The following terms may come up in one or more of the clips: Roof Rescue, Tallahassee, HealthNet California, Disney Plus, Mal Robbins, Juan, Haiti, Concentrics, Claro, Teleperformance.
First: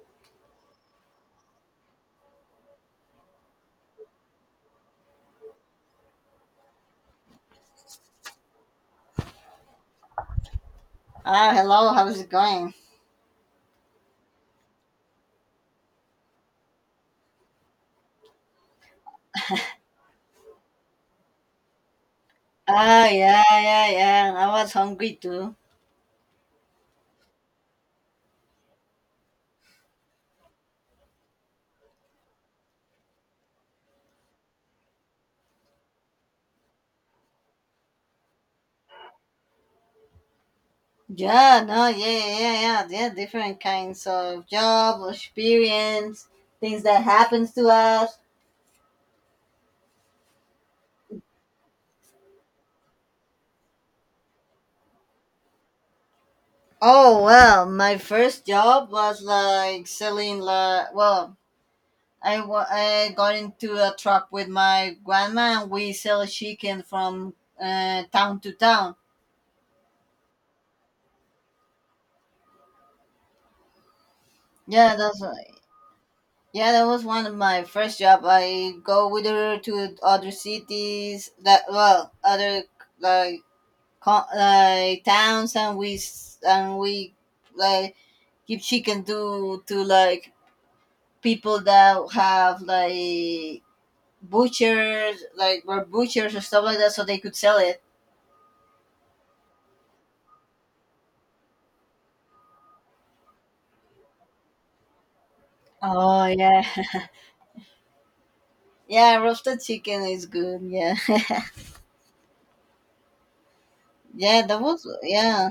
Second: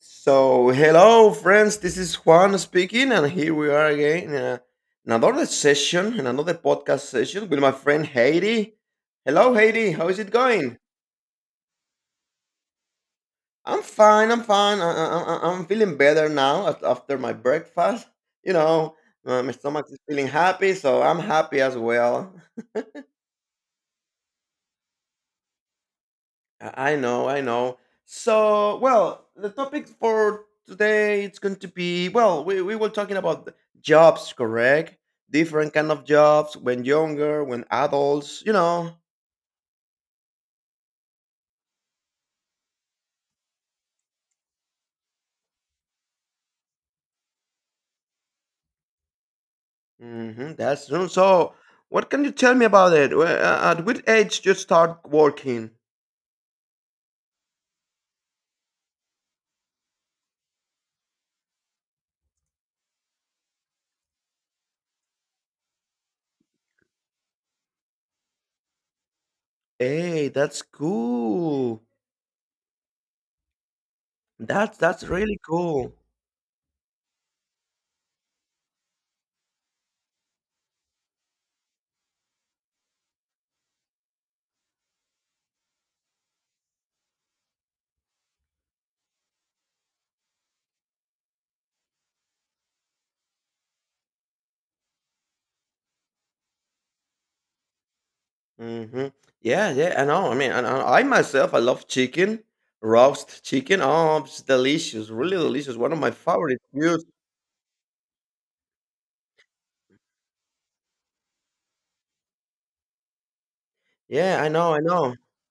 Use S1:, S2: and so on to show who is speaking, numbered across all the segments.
S1: So, hello, friends. This is Juan speaking, and here we are again in another session, in another podcast session with my friend Haiti. Hello, Haiti. How is it going?
S2: Hello, how's it going?
S1: I'm fine. I'm fine. I'm feeling better now after my breakfast. You know, my stomach is feeling happy, so I'm happy as well.
S2: Yeah, yeah, yeah. I was hungry too.
S1: I know, I know. So, well, the topic for today it's going to be well, we were talking about jobs, correct? Different kind of jobs when younger, when adults, you know.
S2: Yeah, no, yeah, yeah, yeah. Yeah, different kinds of job, experience, things that happens to us.
S1: hmm That's true. So, what can you tell me about it? At what age you start working?
S2: Oh well, my first job was like selling like well, I got into a truck with my grandma, and we sell chicken from town to town.
S1: Hey, that's cool. That's
S2: Yeah,
S1: that's
S2: that's
S1: really
S2: right.
S1: cool.
S2: Yeah, that was one of my first job. I go with her to other cities that well, other like like towns, and we like give chicken to like people that have like butchers, like were butchers or stuff like that, so they could sell it.
S1: Mhm. Yeah, yeah, I know. I mean, and I myself, I love chicken, roast chicken. Oh, it's delicious, really delicious. One of my
S2: Oh
S1: favorite
S2: yeah,
S1: foods.
S2: yeah, roasted chicken is good. Yeah, yeah,
S1: Yeah, I
S2: that
S1: know, I
S2: was
S1: know.
S2: yeah.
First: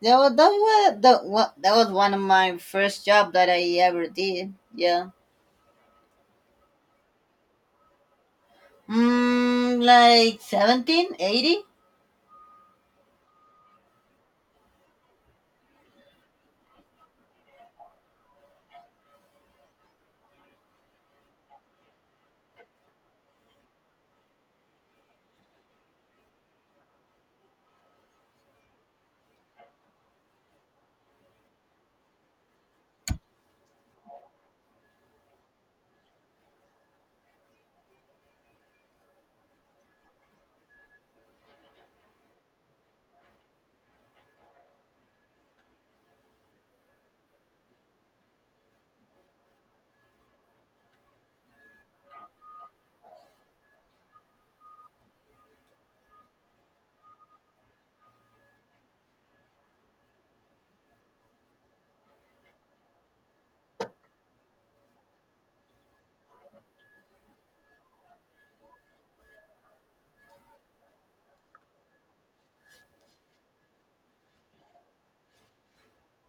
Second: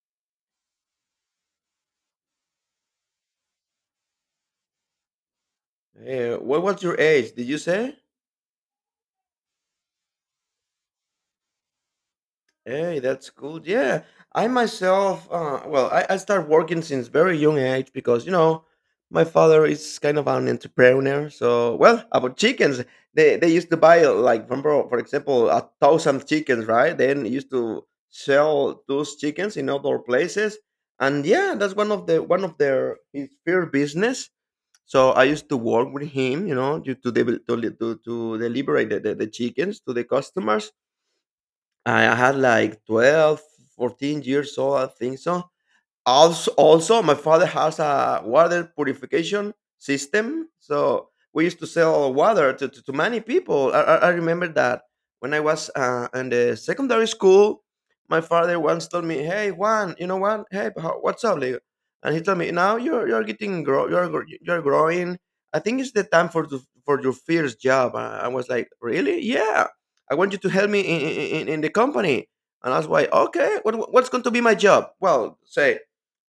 S2: Yeah, well, that was one of my first job that I ever did. Yeah.
S1: Yeah. What was your age? Did you say?
S2: Like 17, 80.
S1: Hey, that's good. Yeah, I myself, well, I started working since very young age because, you know, my father is kind of an entrepreneur. So, well, about chickens, they used to buy, like, remember, for example, 1,000 chickens, right? Then used to sell those chickens in other places. And yeah, that's one of the one of their his first business. So I used to work with him, you know, to deliberate the chickens to the customers. I had like 12, 14 years old, I think so. Also, also, my father has a water purification system, so we used to sell water to many people. I remember that when I was in the secondary school, my father once told me, "Hey Juan, you know what? Hey, how, what's up, Leo?" And he told me, "Now you're getting grow, you're growing. I think it's the time for your first job." I was like, "Really? Yeah. I want you to help me in the company." And I was like, okay, what's going to be my job? Well, say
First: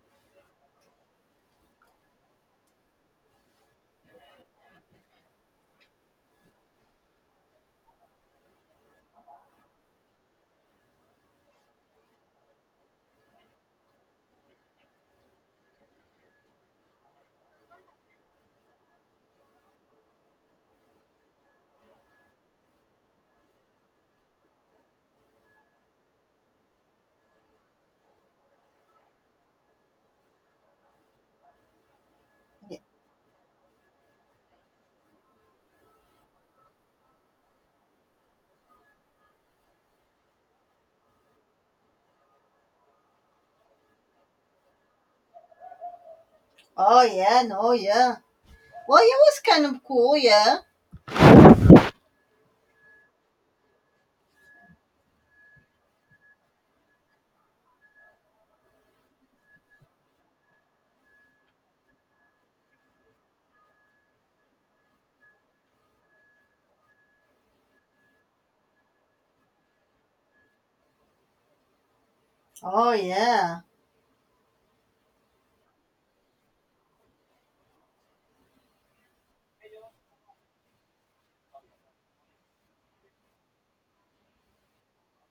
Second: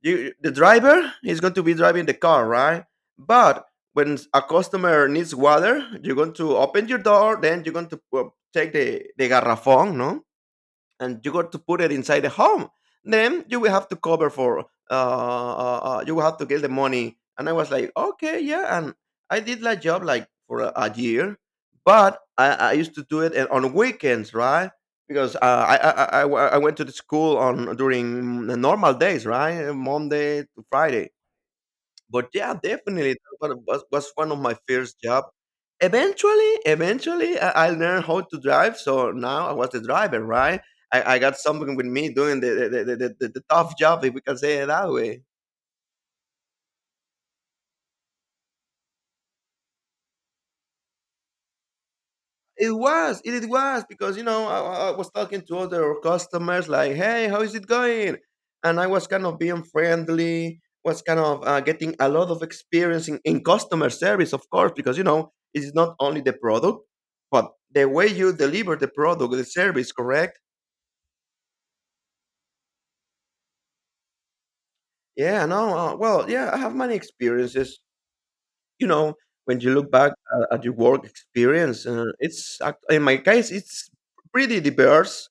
S1: you the driver is going to be driving the car, right? But when a customer needs water, you're going to open your door, then you're going to take the garrafón, no, and you got to put it inside the home. Then you will have to cover for you will have to get the money. And I was like, okay, yeah. And I did that job like for a year, but I used to do it and on weekends, right? Because I went to the school on during the normal days, right? Monday to Friday. But yeah, definitely that was one of my first job. Eventually, eventually, I learned how to drive. So now I was the driver, right? I got something with me doing the tough job, if we can say it that way.
S2: Oh, yeah, no, yeah. Well, it was kind of cool, yeah.
S1: It was, it was because you know I was talking to other customers like, "Hey, how is it going?" And I was kind of being friendly, was kind of getting a lot of experience in customer service, of course, because you know it's not only the product, but the way you deliver the product, the service, correct?
S2: Oh, yeah.
S1: Yeah, no, well, yeah, I have many experiences, you know, when you look back at your work experience, it's in my case it's pretty diverse.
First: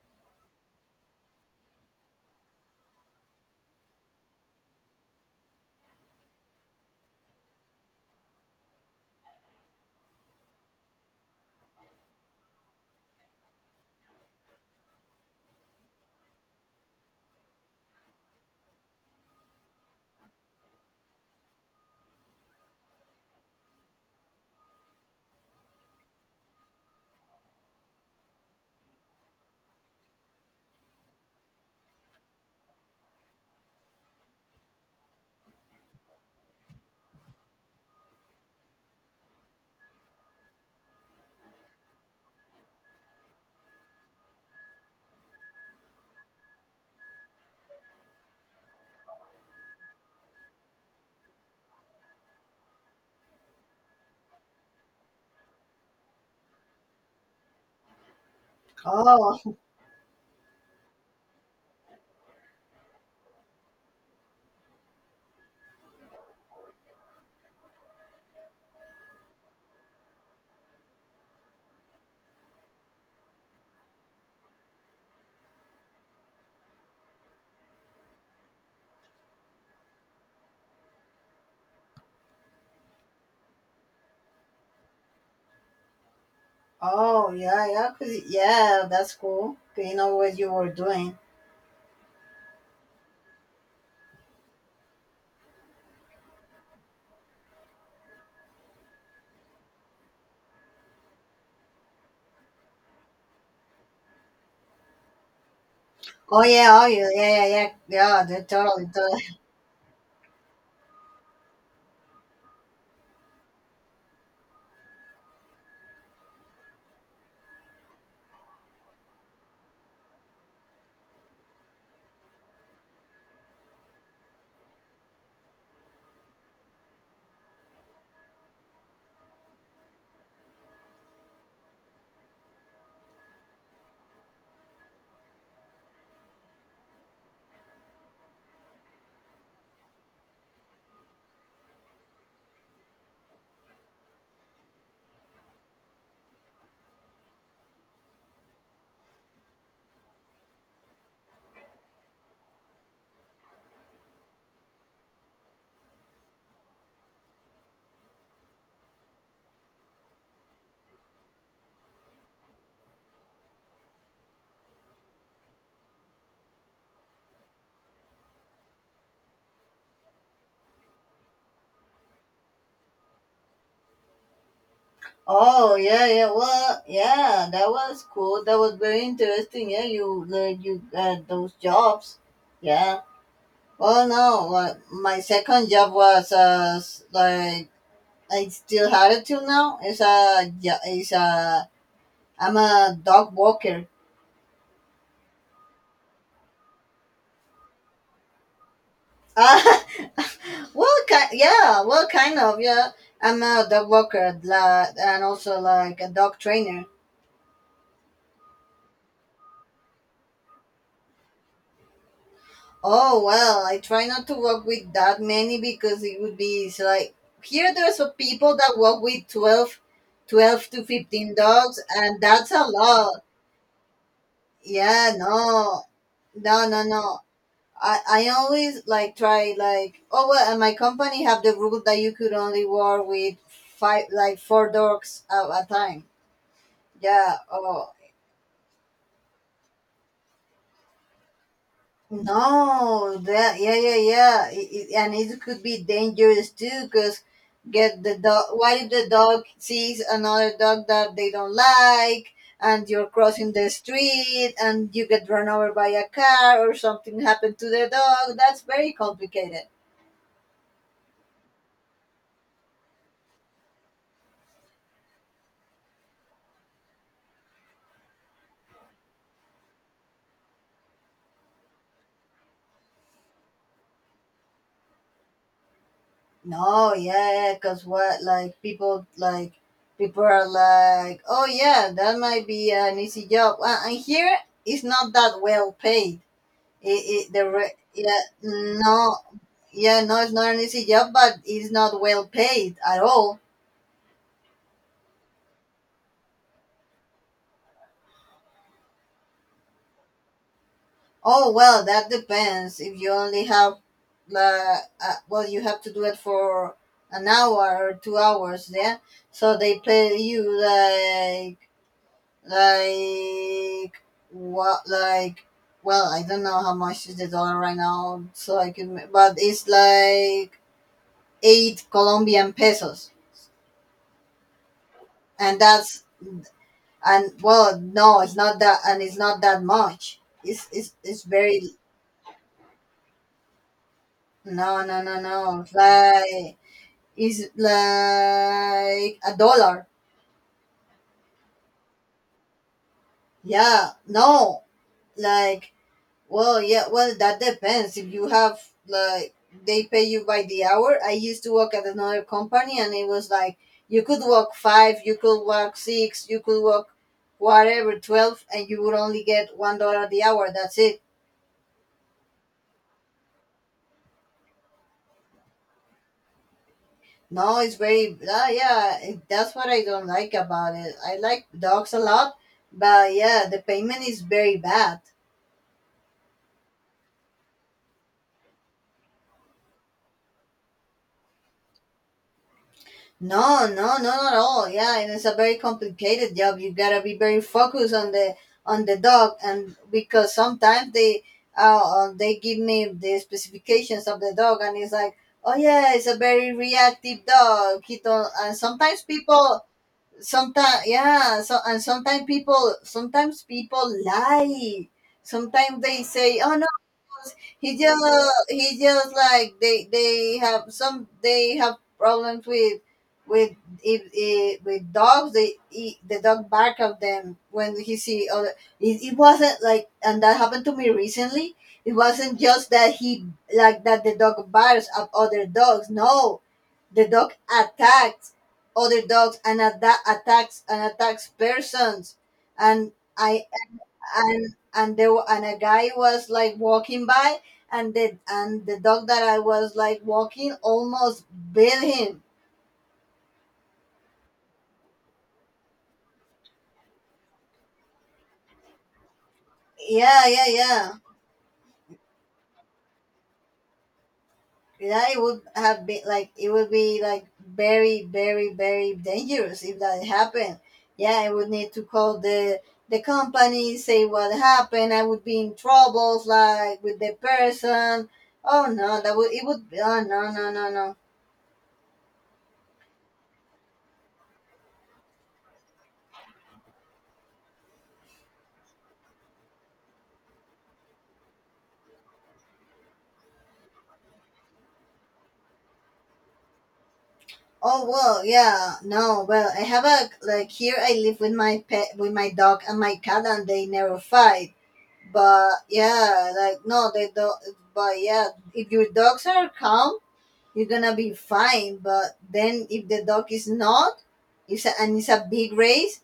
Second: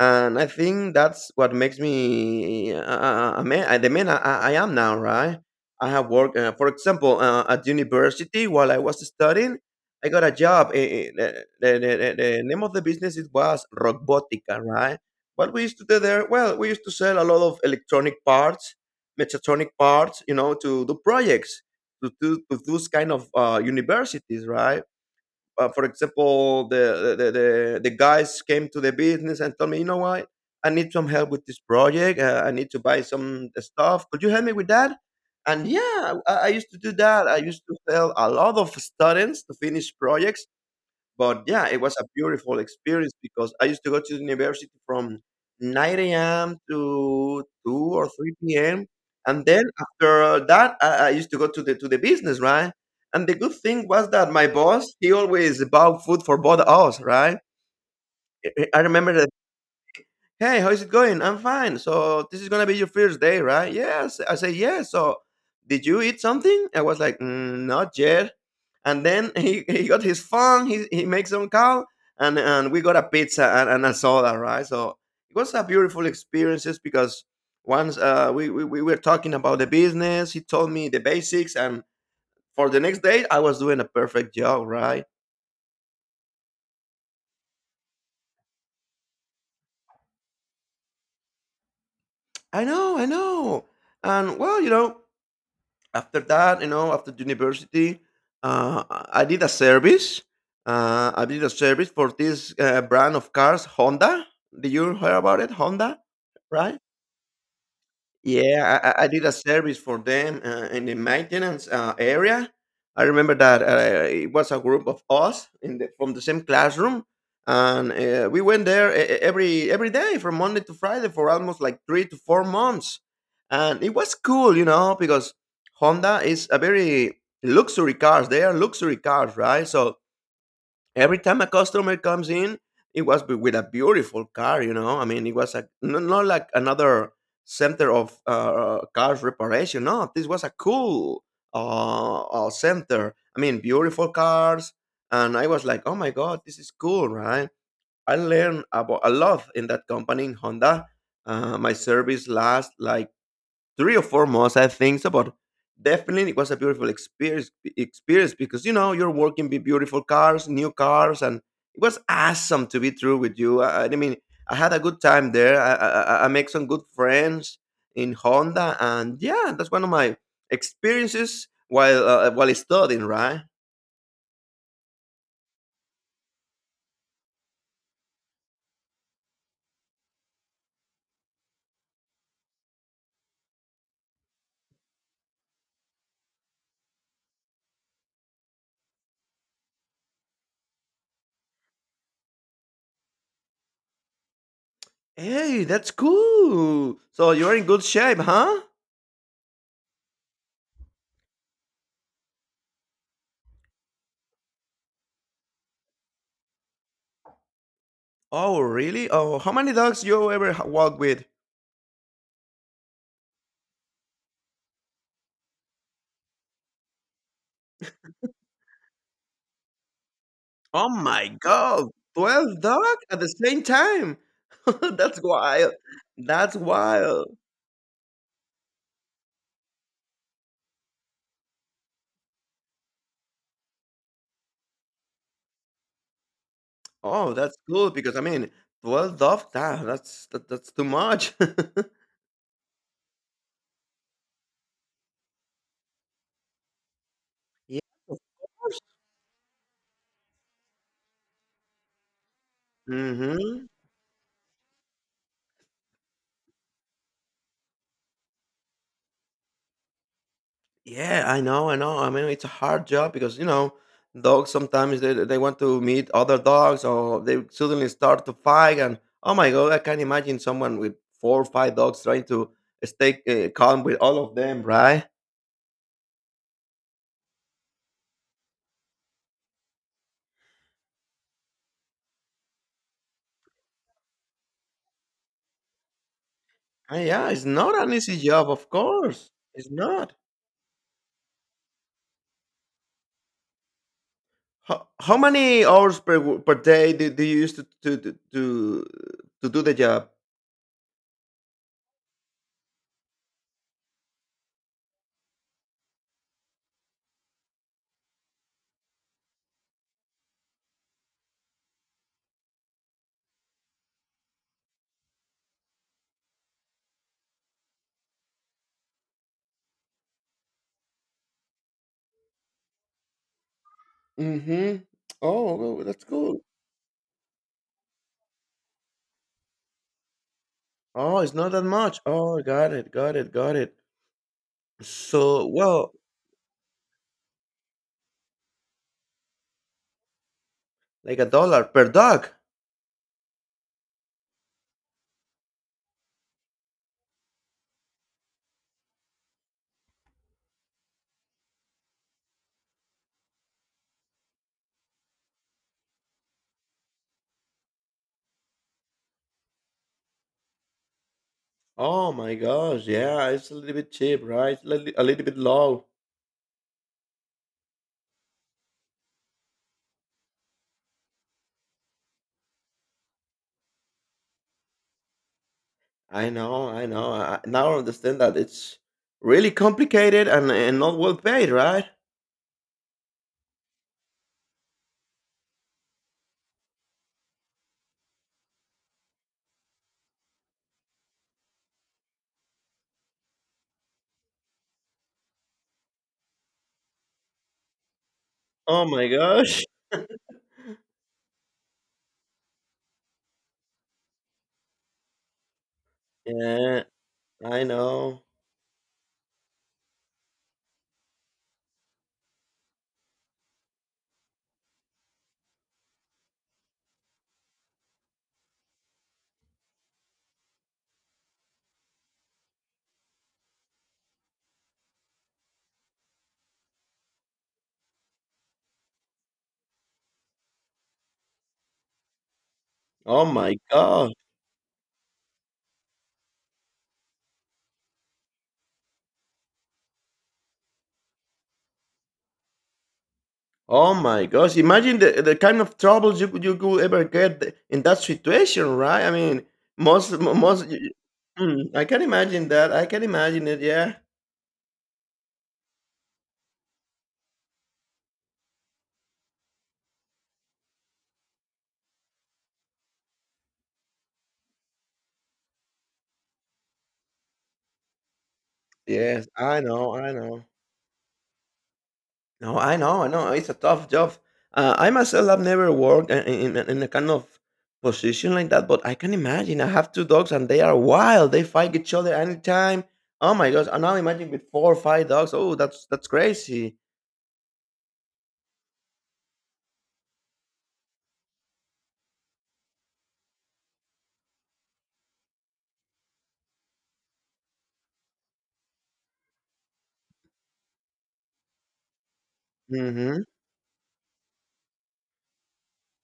S1: And I think that's what makes me a man, the man I am now, right? I have worked, for example, at university while I was studying. I got a job, the name of the business, it was Robotica, right? What we used to do there, well, we used to sell a lot of electronic parts, mechatronic parts, you know, to do projects, to those kind of universities, right? For example, the guys came to the business and told me, you know what, I need some help with this project. I need to buy some stuff. Could you help me with that? And yeah, I used to do that. I used to help a lot of students to finish projects, but yeah, it was a beautiful experience because I used to go to the university from 9 a.m. to 2 or 3 p.m. And then after that, I used to go to the business, right? And the good thing was that my boss, he always bought food for both us, right? I remember,
S2: Oh,
S1: hey, how's it going? I'm fine. So this is gonna be your first day, right? Yes. I say yes. So did you eat something? I was like, mm, not yet. And then he, he got his phone. He makes some call, and we got a pizza and a soda, right? So it was a beautiful experience just because once we were talking about the business, he told me the basics, and for the next day I was doing a perfect job, right?
S2: oh, yeah, yeah. Yeah, that's cool. 'Cause you know what you were doing.
S1: I know, I know. And well, you know. After that, you know, after university, I did a service. I did a service for this brand of cars, Honda. Did you hear about it, Honda?
S2: Oh,
S1: Right?
S2: yeah, oh, yeah, yeah, yeah, yeah. Yeah, they
S1: Yeah,
S2: totally,
S1: I
S2: totally.
S1: did a service for them in the maintenance area. I remember that it was a group of us in the, from the same classroom, and we went there every day from Monday to Friday for almost like 3 to 4 months, and it was cool, you know, because Honda is a very luxury cars. They are luxury cars, right? So every time a customer comes in, it was with a beautiful car, you know, I mean, it was a not like another center of cars reparation, no, this was a cool uh, center, I mean, beautiful cars. And I was like, oh my god, this is cool, right? I learned about a lot in that company, in Honda. My service last like 3 or 4 months, I think. So, but definitely it was a beautiful experience, experience, because you know you're working with beautiful cars, new cars. And it was awesome to be through with you. I mean, I had a good time there. I make some good friends in Honda. And yeah, that's one of my experiences while studying, right?
S2: Oh, yeah, yeah. Well, yeah, that was cool. That was very interesting. Yeah, you got those jobs. Yeah. Well, no, like, my second job was, like, I still had it till now. It's a jo- it's a I'm a dog walker.
S1: Hey, that's cool. So you're in good shape, huh?
S2: Ah, well, yeah, well, kind of, yeah. I'm a dog walker, like, and also like a dog trainer.
S1: Oh really, oh how many dogs you ever walk with?
S2: Oh well, I try not to walk with that many because it would be it's like here there's a people that walk with twelve to
S1: Oh my
S2: 15 dogs,
S1: god,
S2: and that's
S1: 12
S2: a
S1: dog at
S2: lot.
S1: the same time.
S2: Yeah,
S1: That's wild.
S2: no,
S1: That's
S2: no, no, no.
S1: wild.
S2: I always like try like oh well, and my company have the rule that you could only work with five, like, four dogs at a time.
S1: Oh,
S2: Yeah.
S1: that's
S2: Oh
S1: cool because I mean, 12 dog, that's too much.
S2: no. That, yeah, yeah, yeah. And it could be dangerous too because
S1: Yeah.
S2: get the dog. What if the dog sees another dog that they don't like, and you're crossing
S1: Mm-hmm.
S2: the street, and you get run over by a car or something happened to the dog? That's very complicated.
S1: Yeah, I know, I know. I mean, it's a hard job because you know, dogs sometimes they want to meet other dogs or they suddenly start to fight, and oh my god, I can't imagine someone with 4 or 5 dogs trying to stay calm with all of them, right?
S2: No, yeah, because what, like, people are like, oh, yeah, that might be an easy job. And here, it's not that well paid. It,
S1: Ah, yeah, it's not an easy
S2: yeah,
S1: job, of
S2: no,
S1: course. It's
S2: yeah,
S1: not.
S2: no, it's not an easy job, but it's not well paid at all.
S1: How many hours per, per day do, do you use to do the job?
S2: Oh, well, that depends. If you only have, uh, well, you have to do it for an hour or 2 hours, yeah? So they pay you, like what? Like well, I don't know how much is the dollar right now, so I can. But it's like 8 Colombian pesos,
S1: Mm-hmm. Oh,
S2: and
S1: well,
S2: that's,
S1: that's cool.
S2: and well, no, it's not that, and it's not that much. It's it's
S1: Oh,
S2: it's
S1: it's not that
S2: very.
S1: much. Oh, got it, got it, got it.
S2: No, no, no, no.
S1: So,
S2: It's
S1: well,
S2: like it's like a dollar.
S1: like a dollar per dog.
S2: Yeah, no, like, well, yeah, well, that depends. If you have, like, they pay you by the hour. I used to work at another company, and it was like you could walk 5, you could walk 6, you could walk whatever 12, and you would only get $1 the hour. That's it.
S1: Oh my gosh, yeah, it's a little bit cheap, right? A little bit low.
S2: No, it's very, yeah, that's what I don't like about it. I like dogs a lot, but yeah, the payment is very bad.
S1: I know, I know. I now understand that it's really complicated and not well paid, right?
S2: No, no, no, not at all. Yeah, and it's a very complicated job. You gotta be very focused on the dog, and because sometimes uh they give me the specifications of the dog, and it's like, oh yeah, it's a very reactive dog. He don't, and
S1: Oh
S2: sometimes
S1: my gosh.
S2: people, sometimes yeah, so and sometimes people lie. Sometimes they say, oh,
S1: Yeah, I
S2: he
S1: know.
S2: just he just like they have problems with if with dogs they he, the dog bark at them when he see other. It wasn't like, and that happened to me recently. It wasn't just that he like that the dog barks at other dogs, no, the dog attacks other dogs, and at that attacks and attacks persons. And
S1: Oh
S2: I
S1: my god.
S2: and there wa- and a guy was like walking by, and the dog that I was like walking almost bit him.
S1: Oh my gosh. Imagine the kind of troubles you could ever get in that situation, right? I mean, most
S2: Yeah,
S1: mo-
S2: yeah,
S1: most y-
S2: yeah.
S1: y- mm, I can imagine that. I can imagine it, yeah.
S2: Yeah, it would have been like it would be like very, very, very dangerous if that happened. Yeah, I would need to call the company, say what happened. I would be in troubles, like, with the person. Oh no, that
S1: Yes,
S2: would, it
S1: I
S2: would.
S1: know,
S2: Oh,
S1: I
S2: no,
S1: know.
S2: no, no, no.
S1: No, I know, I know. It's a tough job. I myself have never worked in a kind of position like that, but I can imagine. I have 2 dogs and they are wild. They fight each other anytime. Oh my gosh! And now imagine with 4 or 5 dogs. Oh, that's crazy.
S2: Oh well, yeah, no, well, I have a like here I live with my pet, with my dog and my cat, and they never fight. But yeah, like, no, they don't. But yeah, if your dogs are calm, you're gonna be fine. But then if the
S1: hmm
S2: dog is not, it's a big race,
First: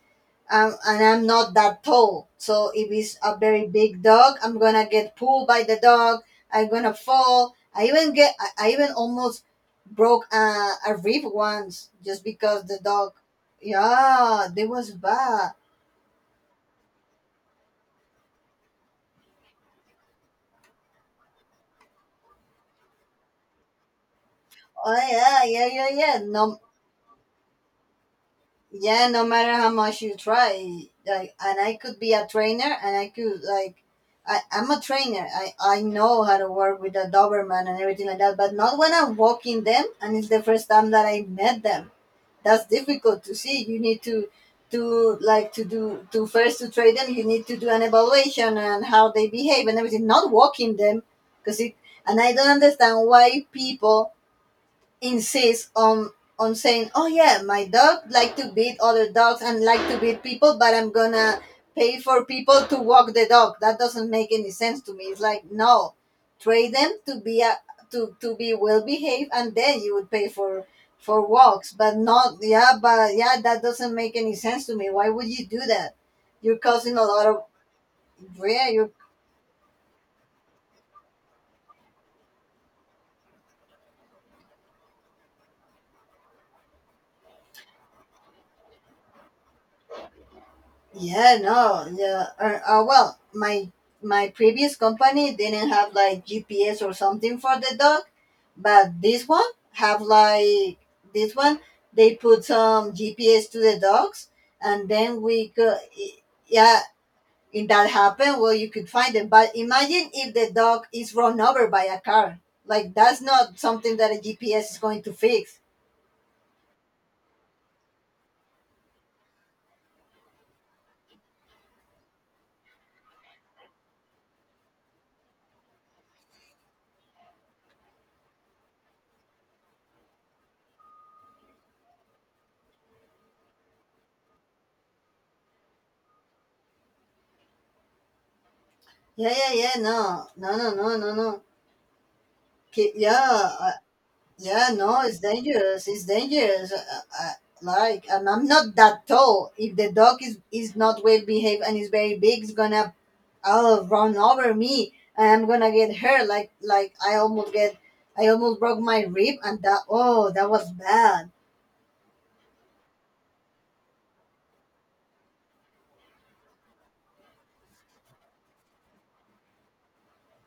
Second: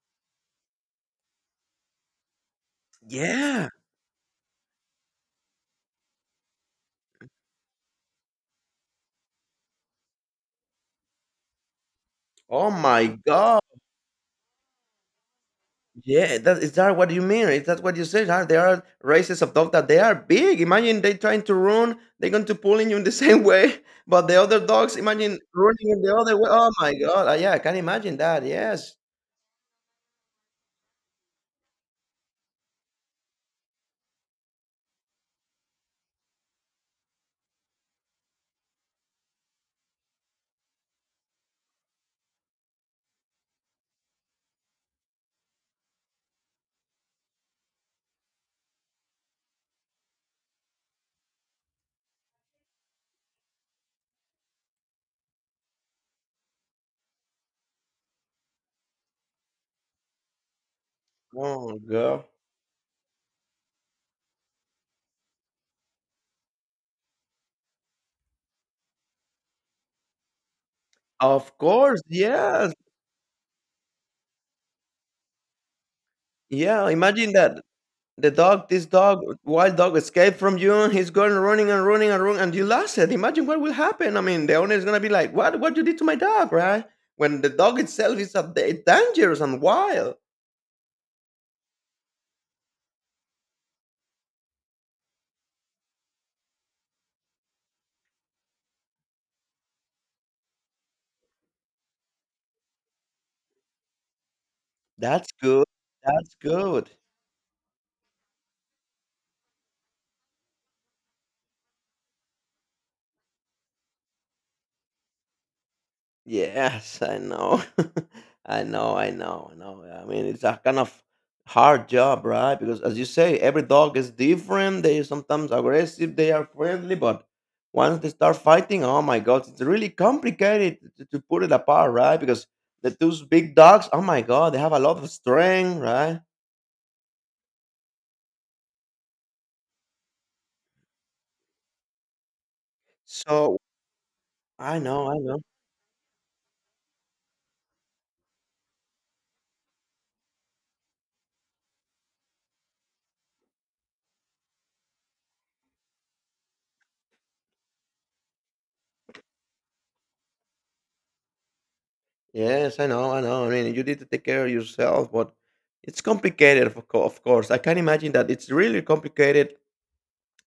S2: and I'm not that tall. So if it's a very
S1: Yeah.
S2: big dog, I'm gonna get pulled by the dog. I'm gonna fall. I even almost broke a rib once just because
S1: Oh
S2: the
S1: my
S2: dog.
S1: god.
S2: Yeah, that was bad.
S1: Yeah, that is that what you mean? Is that what you said? Huh? There are races of dogs that they are big. Imagine they trying to run, they're going to pull in you in the same way. But the other
S2: Oh
S1: dogs, imagine
S2: yeah, yeah, yeah,
S1: running in the
S2: yeah.
S1: other way.
S2: No,
S1: Oh my god! Yeah, I can imagine that. Yes.
S2: yeah, no matter how much you try, like, and I could be a trainer, and I'm a trainer. I know how to work with a doberman and everything like that, but not when I'm walking them, and it's the first time that I met them. That's difficult to see. You need to like to do to first to train them. You need to do an evaluation and how they behave and everything, not walking them, because it and I don't understand why people insists on saying, "Oh yeah, my dog like to beat other dogs and like to beat people, but I'm gonna
S1: Oh
S2: pay for
S1: god.
S2: people to walk the dog." That doesn't make any sense to me. It's like, no, train them to be well behaved, and then you would pay for
S1: Of
S2: walks, but
S1: course.
S2: not, yeah,
S1: Yes.
S2: but yeah, that doesn't make any sense to me. Why would you do that? You're
S1: Yeah.
S2: causing a lot
S1: Imagine
S2: of,
S1: that the
S2: yeah,
S1: dog, this
S2: you're.
S1: dog, wild dog, escaped from you. And He's going running and running and running, and you lost it. Imagine what will happen. I mean, the owner is gonna be like, "What? What you did to my dog?" Right? When the dog itself is a, dangerous and wild.
S2: Yeah, no, yeah. Well, my previous company didn't have like GPS or something for the dog, but this one have, like, this one. They put some GPS to the dogs, and then
S1: That's
S2: we
S1: good.
S2: could,
S1: That's
S2: yeah,
S1: good.
S2: if that happened, well, you could find them. But imagine if the dog is run over by a car. Like, that's not something that a GPS is going to fix.
S1: Yes, I know. I know, I know, I know. I mean, it's a kind of hard job, right? Because as you say, every dog is different. They are sometimes aggressive, they are friendly, but once they start fighting, oh my God, it's really complicated to put it apart, right? Because the two big dogs, oh my God, they have a lot of strength, right?
S2: Yeah, yeah, yeah. No, no, no, no, no, no.
S1: So
S2: Yeah, yeah,
S1: I
S2: no,
S1: know, I
S2: it's
S1: know.
S2: dangerous. It's dangerous. Like, and I'm not that tall. If the dog is not well behaved and is very big, it's gonna, oh, run over me, and I'm gonna get hurt. Like, I almost broke my rib, and that, oh, that was bad.
S1: Yes, I know, I know. I mean, you need to take care of yourself, but it's complicated, of course. I can imagine that it's really complicated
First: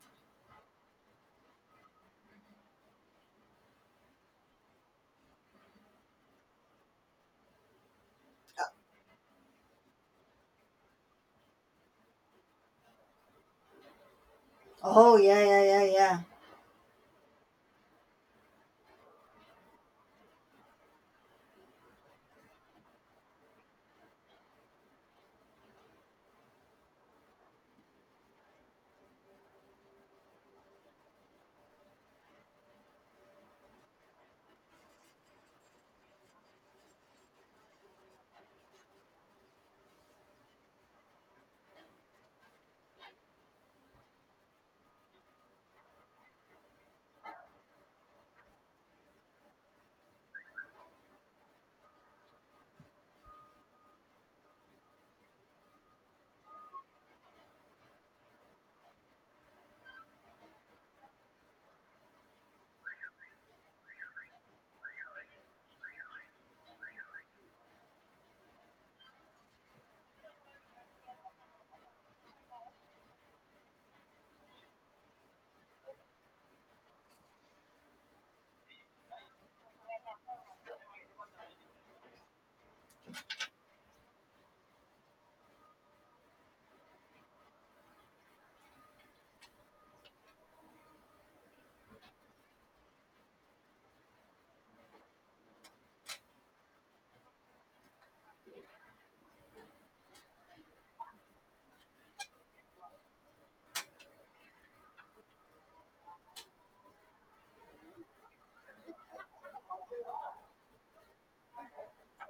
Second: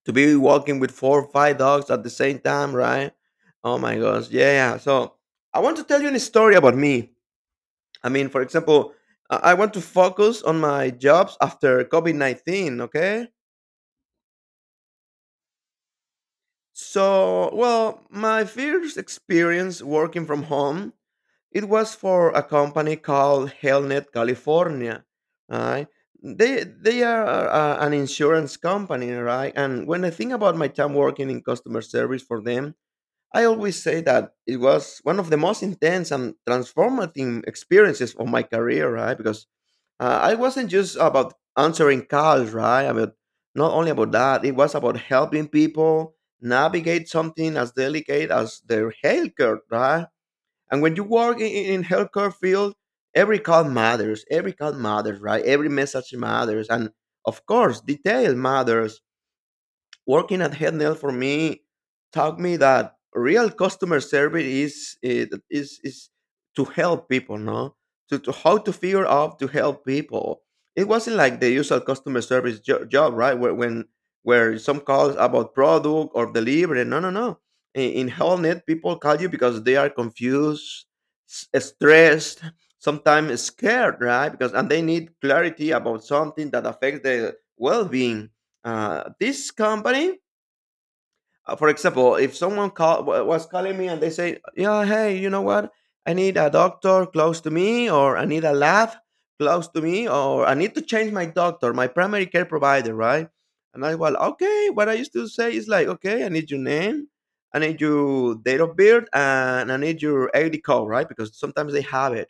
S1: to be walking with four or five dogs at the same time, right? Oh my gosh, yeah, yeah. So I want to tell you a story about me. I mean, for example, I want to focus on my jobs after COVID 19, okay?
S2: Oh, yeah, yeah, yeah, yeah,
S1: So, well, my first experience working from home, it was for a company called HealthNet California, right? They are an insurance company, right? And when I think about my time working in customer service for them, I always say that it was one of the most intense and transformative experiences of my career, right? Because I wasn't just about answering calls, right? I mean, not only about that, it was about helping people navigate something as delicate as their healthcare, right? And when you work in healthcare field, every call matters. Every call matters, right? Every message matters, and of course, detail matters working at Headnail for me taught me that real customer service is to help people, no? To How to figure out to help people. It wasn't like the usual customer service job, right? Where when where some calls about product or delivery. No, no, no. In HellNet, people call you because they are confused, stressed, sometimes scared, right? Because and they need clarity about something that affects their well-being. This company, for example, if someone was calling me and they say, "Yeah, hey, you know what? I need a doctor close to me, or I need a lab close to me, or I need to change my doctor, my primary care provider, right?" And I, well, okay. What I used to say is like, okay, I need your name, I need your date of birth, and I need your ID code, right? Because sometimes they have it.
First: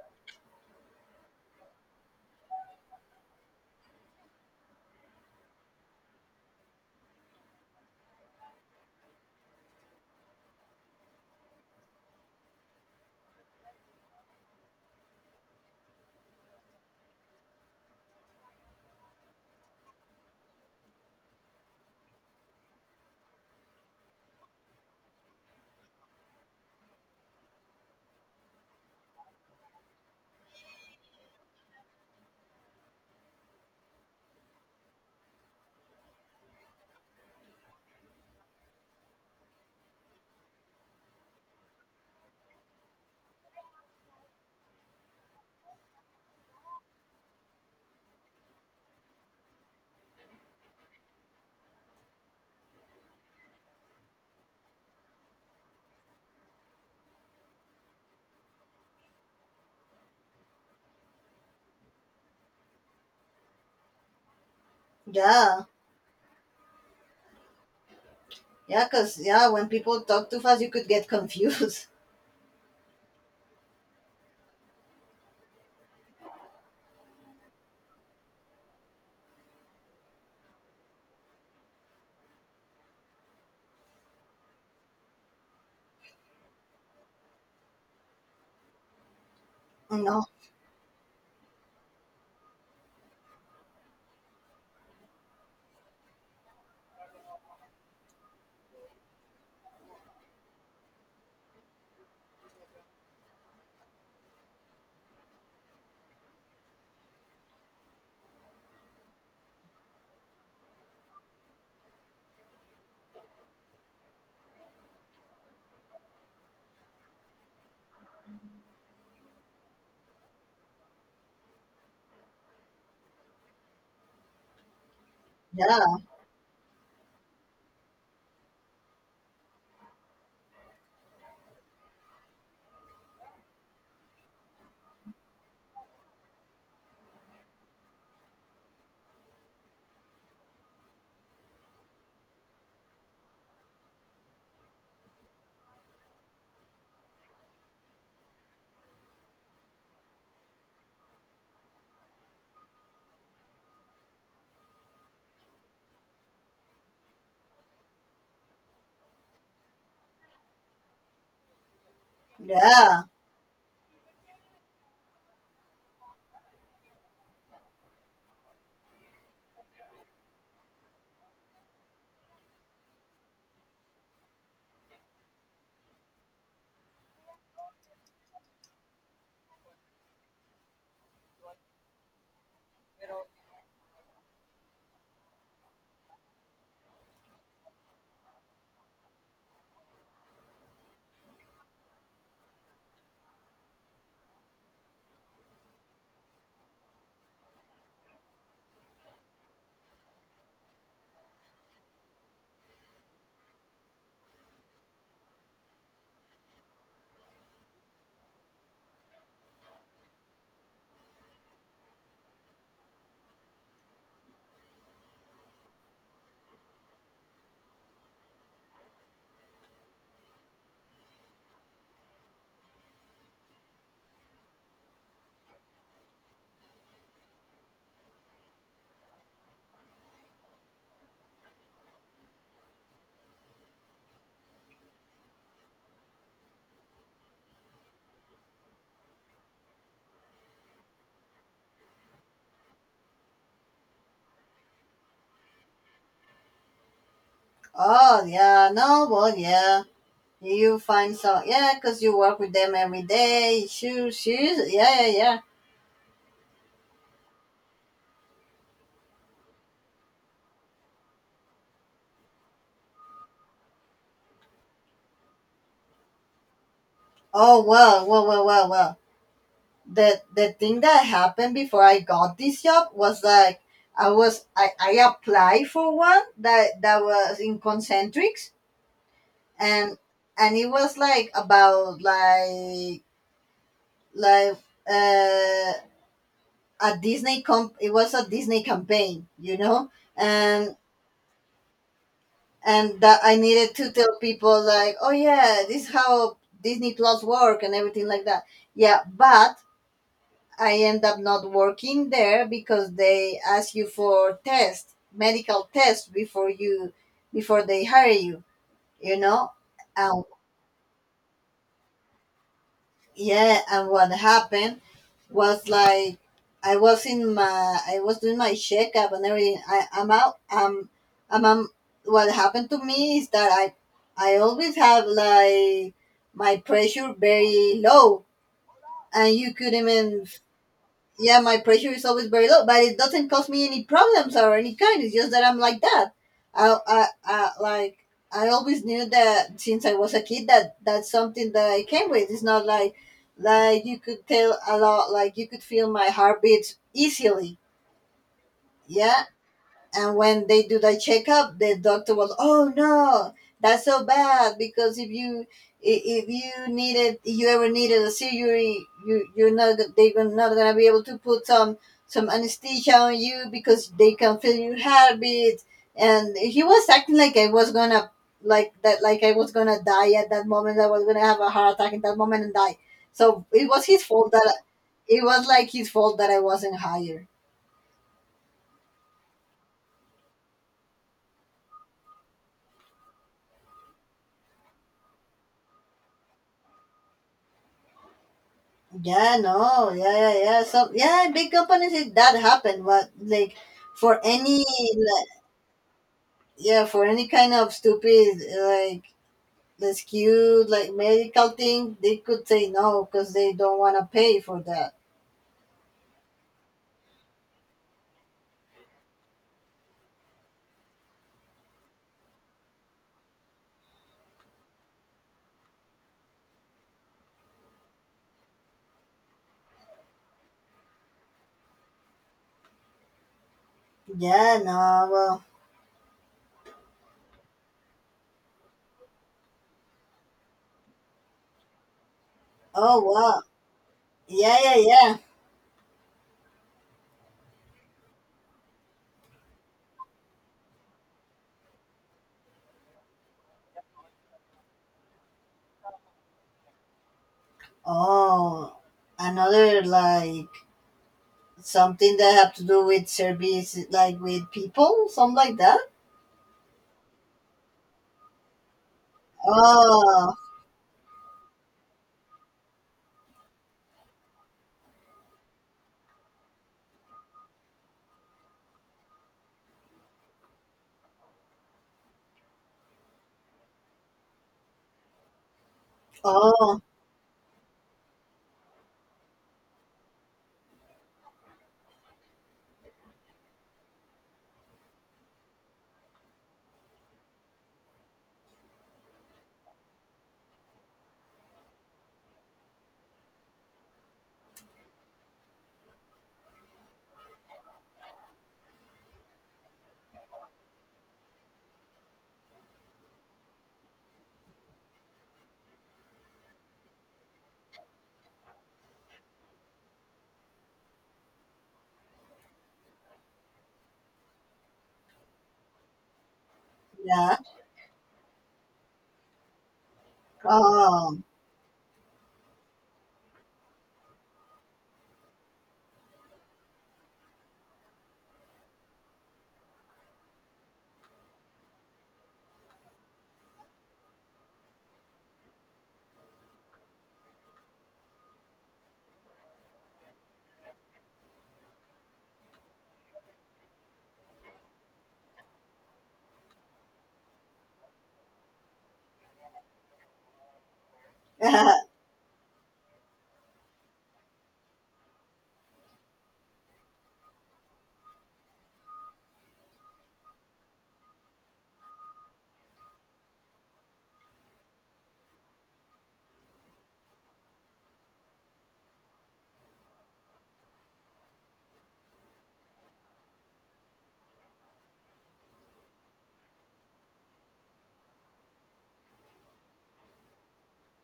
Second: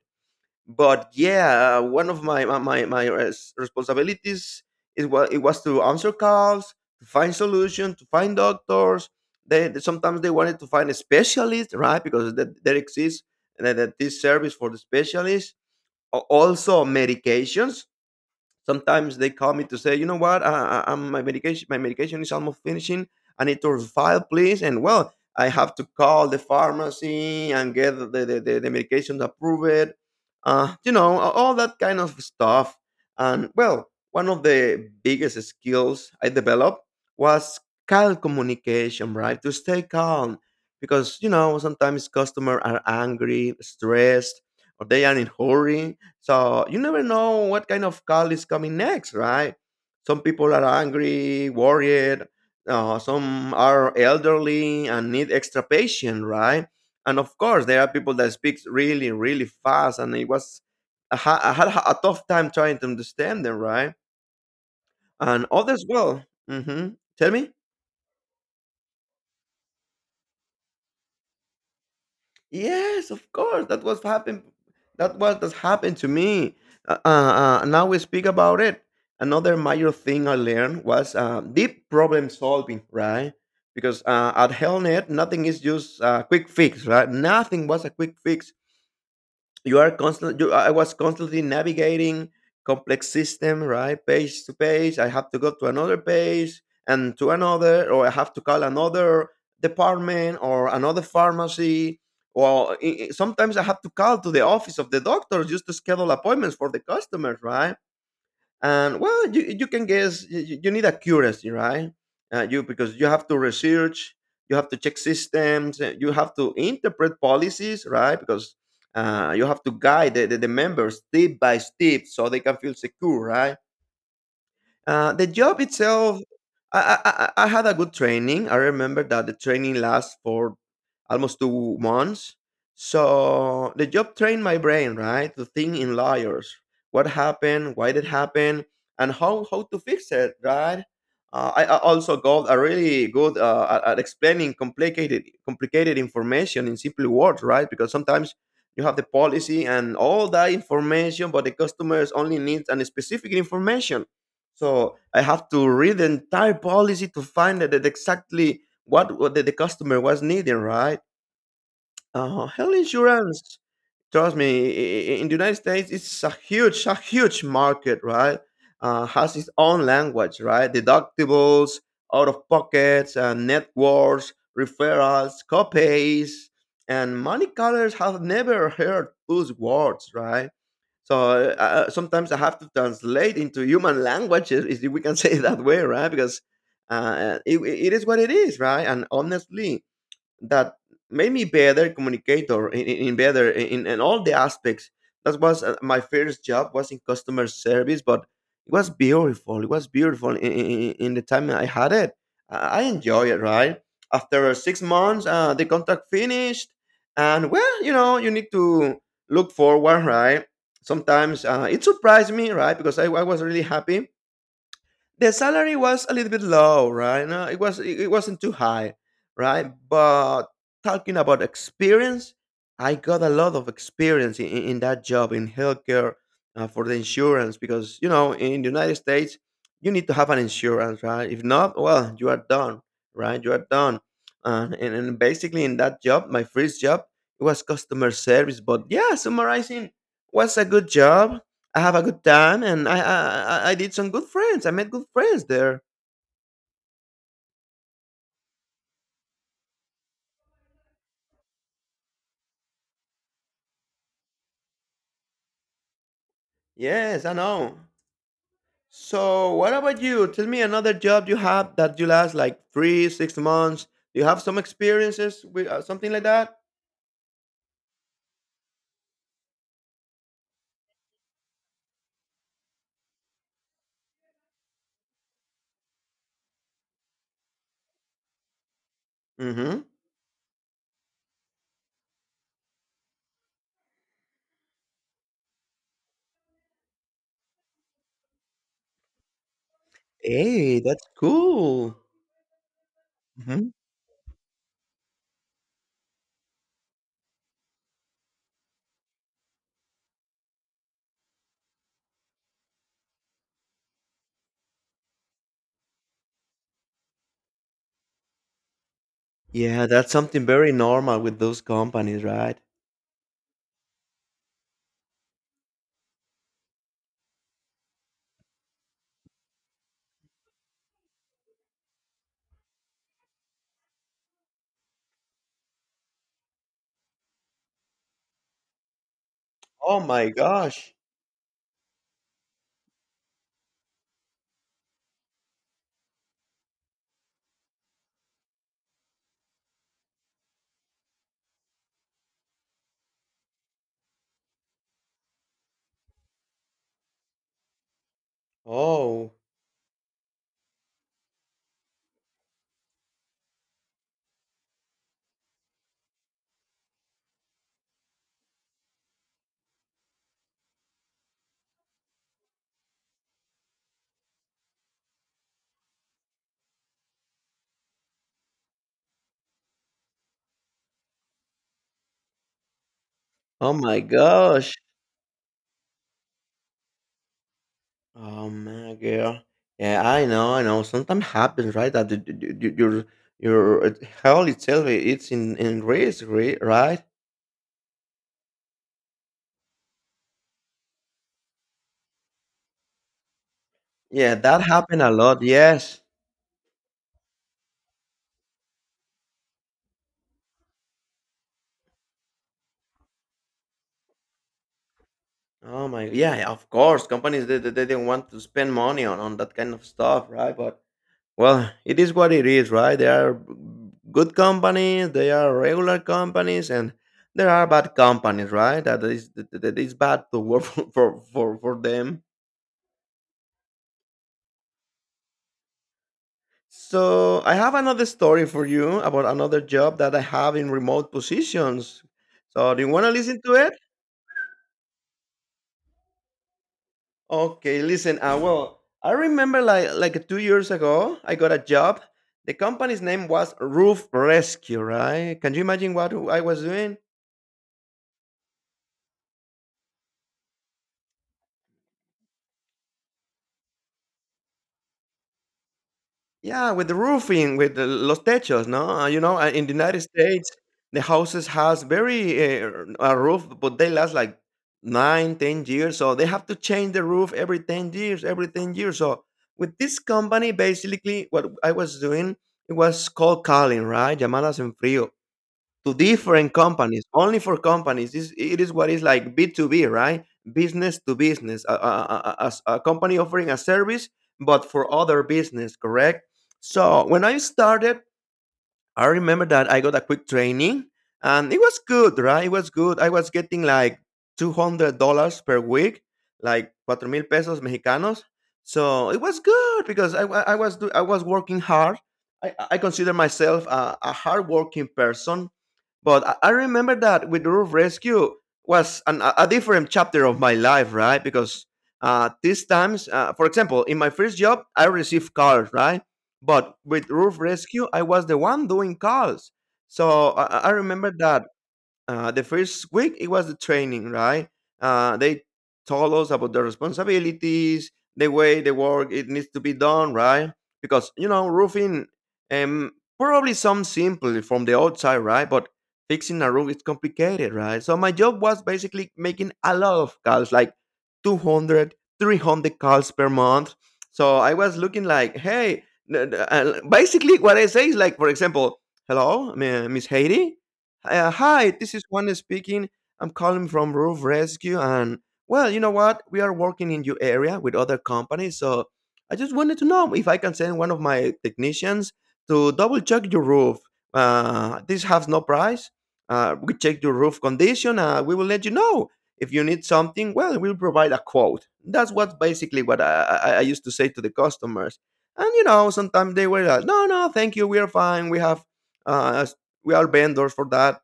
S1: But yeah, one of my responsibilities is, what it was, to answer calls, to find solutions, to find doctors. Sometimes they wanted to find a specialist, right? Because that there exists that, that this service for the specialist. Also medications. Sometimes they call me to say, you know what, my medication is almost finishing. I need to file, please. And well, I have to call the pharmacy and get the medication to approve it. You know, all that kind of stuff. And well, one of the biggest skills I developed was calm communication, right? To stay calm, because you know, sometimes customers are angry, stressed, or they are in hurry, so you never know what kind of call is coming next, right? Some people are angry, worried. Some are elderly and need extra patience, right? And of course, there are people that speak really, really fast, and it was, I had a tough time trying to understand them, right? And
S2: yeah,
S1: others, well, hmm, tell me.
S2: yeah. Cause yeah, when people talk too fast, you could get confused.
S1: Yes, of course. That was happened. That's happened to me. Now we speak about it. Another major thing I learned was deep problem solving, right? Because at Hellnet, nothing is just a quick fix, right? Nothing was a quick fix. you are
S2: No,
S1: constant you, i was constantly navigating complex system, right? Page to page, I have to go to another page and to another, or I have to call another department or another pharmacy, or sometimes I have to call to the office of the doctor just to schedule appointments for the customers, right? And well, you can guess, you need accuracy, right? You, because you have to research, you have to check systems, you have to interpret policies, right? Because you have to guide the members step by step so they can feel secure, right? The job
S2: yeah,
S1: itself, I had a good training. I remember that the training lasts for almost 2 months. So the job trained my brain, right, to think in layers. What happened? Why did it happen? And how to fix it, right? I also got a really good at explaining complicated information in simple words, right? Because sometimes you have the policy and all that information, but the customers only needs a specific information, so I have to read the entire policy to find out that exactly what, the customer was needing, right? Health
S2: yeah.
S1: insurance, trust me, in the United States, it's a huge market, right? Has its own language, right? Deductibles, out of pockets, networks, referrals, copays, and money callers have never heard those words, right? So, sometimes I have to translate into human languages, if we can say it that way, right? Because it is what it is, right? And honestly, that made me better communicator, in all the aspects. That was my first job was in customer service. But it was beautiful, it was beautiful in, in the time I had it. I enjoy it, right? After 6 months, the contract finished, and well, you know, you need to look forward, right? Sometimes it surprised me, right? Because I was really happy. The salary was a little bit low, right? No, it it wasn't too high, right? But talking about experience, I got a lot of experience in that job in healthcare, for the insurance. Because you know, in the United States, you need to have an insurance, right? If not, well, you are done, right? You are done. And basically in that job, my first job, it was customer service. But yeah, summarizing, was a good job. I have a good time, and I did some good friends. I met good friends there.
S2: Oh, yeah. No, well, yeah. You find, so yeah, cause you work with them every day. Shoes, shoes, yeah, yeah, yeah.
S1: Yes, I know. So what about you? Tell me another job you have that you last like 3 6 months. Do you have some experiences with something like that?
S2: Oh well, well, well, well, well. The thing that happened before I got this job was like I applied for one that that was in concentrics,
S1: Mm-hmm.
S2: and and it was like about like uh a Disney comp it was a Disney campaign, you know? And
S1: Hey, that's cool.
S2: and that I
S1: Hmm.
S2: needed to tell people like, oh yeah, this is how Disney Plus work and everything like that. Yeah, but I end up not working there because they ask you for tests, medical tests before they hire you. You know,
S1: Yeah, that's
S2: and
S1: something very normal with those companies, right?
S2: yeah, and what happened was like I was doing my checkup and everything. I, I'm out I'm, I What happened to me is that I always have like my pressure very low, and you could
S1: Oh
S2: even.
S1: my gosh.
S2: Yeah, my pressure is always very low, but it doesn't cause me any problems or any kind. It's just that I'm like that. I, I, I like I always knew that, since I was a kid, that that's something that I came with. It's not like you could tell a lot, like you could feel my heartbeats easily. Yeah,
S1: Oh.
S2: and when they do the checkup, the doctor was, "Oh no, that's so bad because if you ever needed a surgery, you're not gonna be able to put some anesthesia on you because they can feel your heartbeat." And he was acting like I was gonna die at that moment. I was gonna have a heart attack in that moment and die. So it
S1: Oh
S2: was
S1: my
S2: his fault that
S1: gosh.
S2: it was like his fault that I wasn't hired.
S1: Oh my girl. Yeah, I know, I know. Sometimes happens, right? That your health itself, it's in risk, right?
S2: Yeah, no, yeah, yeah, yeah. So yeah, big companies it that happen, but like for
S1: Yeah,
S2: any
S1: that happened a
S2: like
S1: lot. Yes.
S2: yeah, for any kind of stupid the skewed like medical thing, they could say no because they don't want to pay for that.
S1: Oh my. Yeah, of course. Companies, they didn't want to spend money on that kind of stuff, right? But well, it is what it is, right? There are good companies, there are regular companies, and there are bad companies, right? That is that that is bad to work for for them.
S2: Yeah, no, well,
S1: So I have another story for you about another job that I have in remote positions. So do you
S2: oh
S1: want to
S2: wow,
S1: listen to it?
S2: yeah, yeah, yeah.
S1: Okay, listen. Well, I remember like 2 years ago, I got a job. The company's name was Roof Rescue, right? Can you imagine what I was doing?
S2: Oh, another like something that have to do with service, like with people, something like that.
S1: Yeah, with the roofing, with the los techos, no? You know, in the United
S2: Oh,
S1: States, the houses has very a roof, but they last like nine, 10 years. So they have to change the roof every 10 years, every 10 years. So with this company, basically, what I was doing, it was cold calling, right? Llamadas en frío to different
S2: oh,
S1: companies, only for companies. This it is what is like B2B, right? Business to business, a company offering a service but for other business, correct? So when I started, I remember that I got a quick training and it was good, right? It was good. I was getting like $200 per week, like cuatro mil pesos mexicanos. So it was good because I was working hard. I consider myself a hardworking person. But I remember that with Roof Rescue a different chapter of my life, right? Because these times, for example, in my first job, I received calls, right? But with
S2: yeah,
S1: Roof Rescue, I was the one doing calls. So I remember
S2: oh.
S1: that the first week it was the training, right? They told us about the responsibilities, the way the work it needs to be done, right? Because you know, roofing, um, probably some simple from the outside, right? But fixing a roof is complicated, right? So my job was basically making a lot of calls, like 200, 300 calls per month. So I was looking like, hey, basically what I say is like, for example, hello, Miss Haiti. Hi, this is Juan speaking. I'm calling from Roof Rescue, and, well, you know what? We are working in your area with other companies, so I just wanted to know if I can send one of my technicians to double check your roof. This has no price. We check your roof condition. We will let you know if you need something. Well, we'll provide a quote. That's what basically what I used to say to the customers. And you know, sometimes they were like, "No, no, thank you. We are fine. We have." uh, we are vendors for that.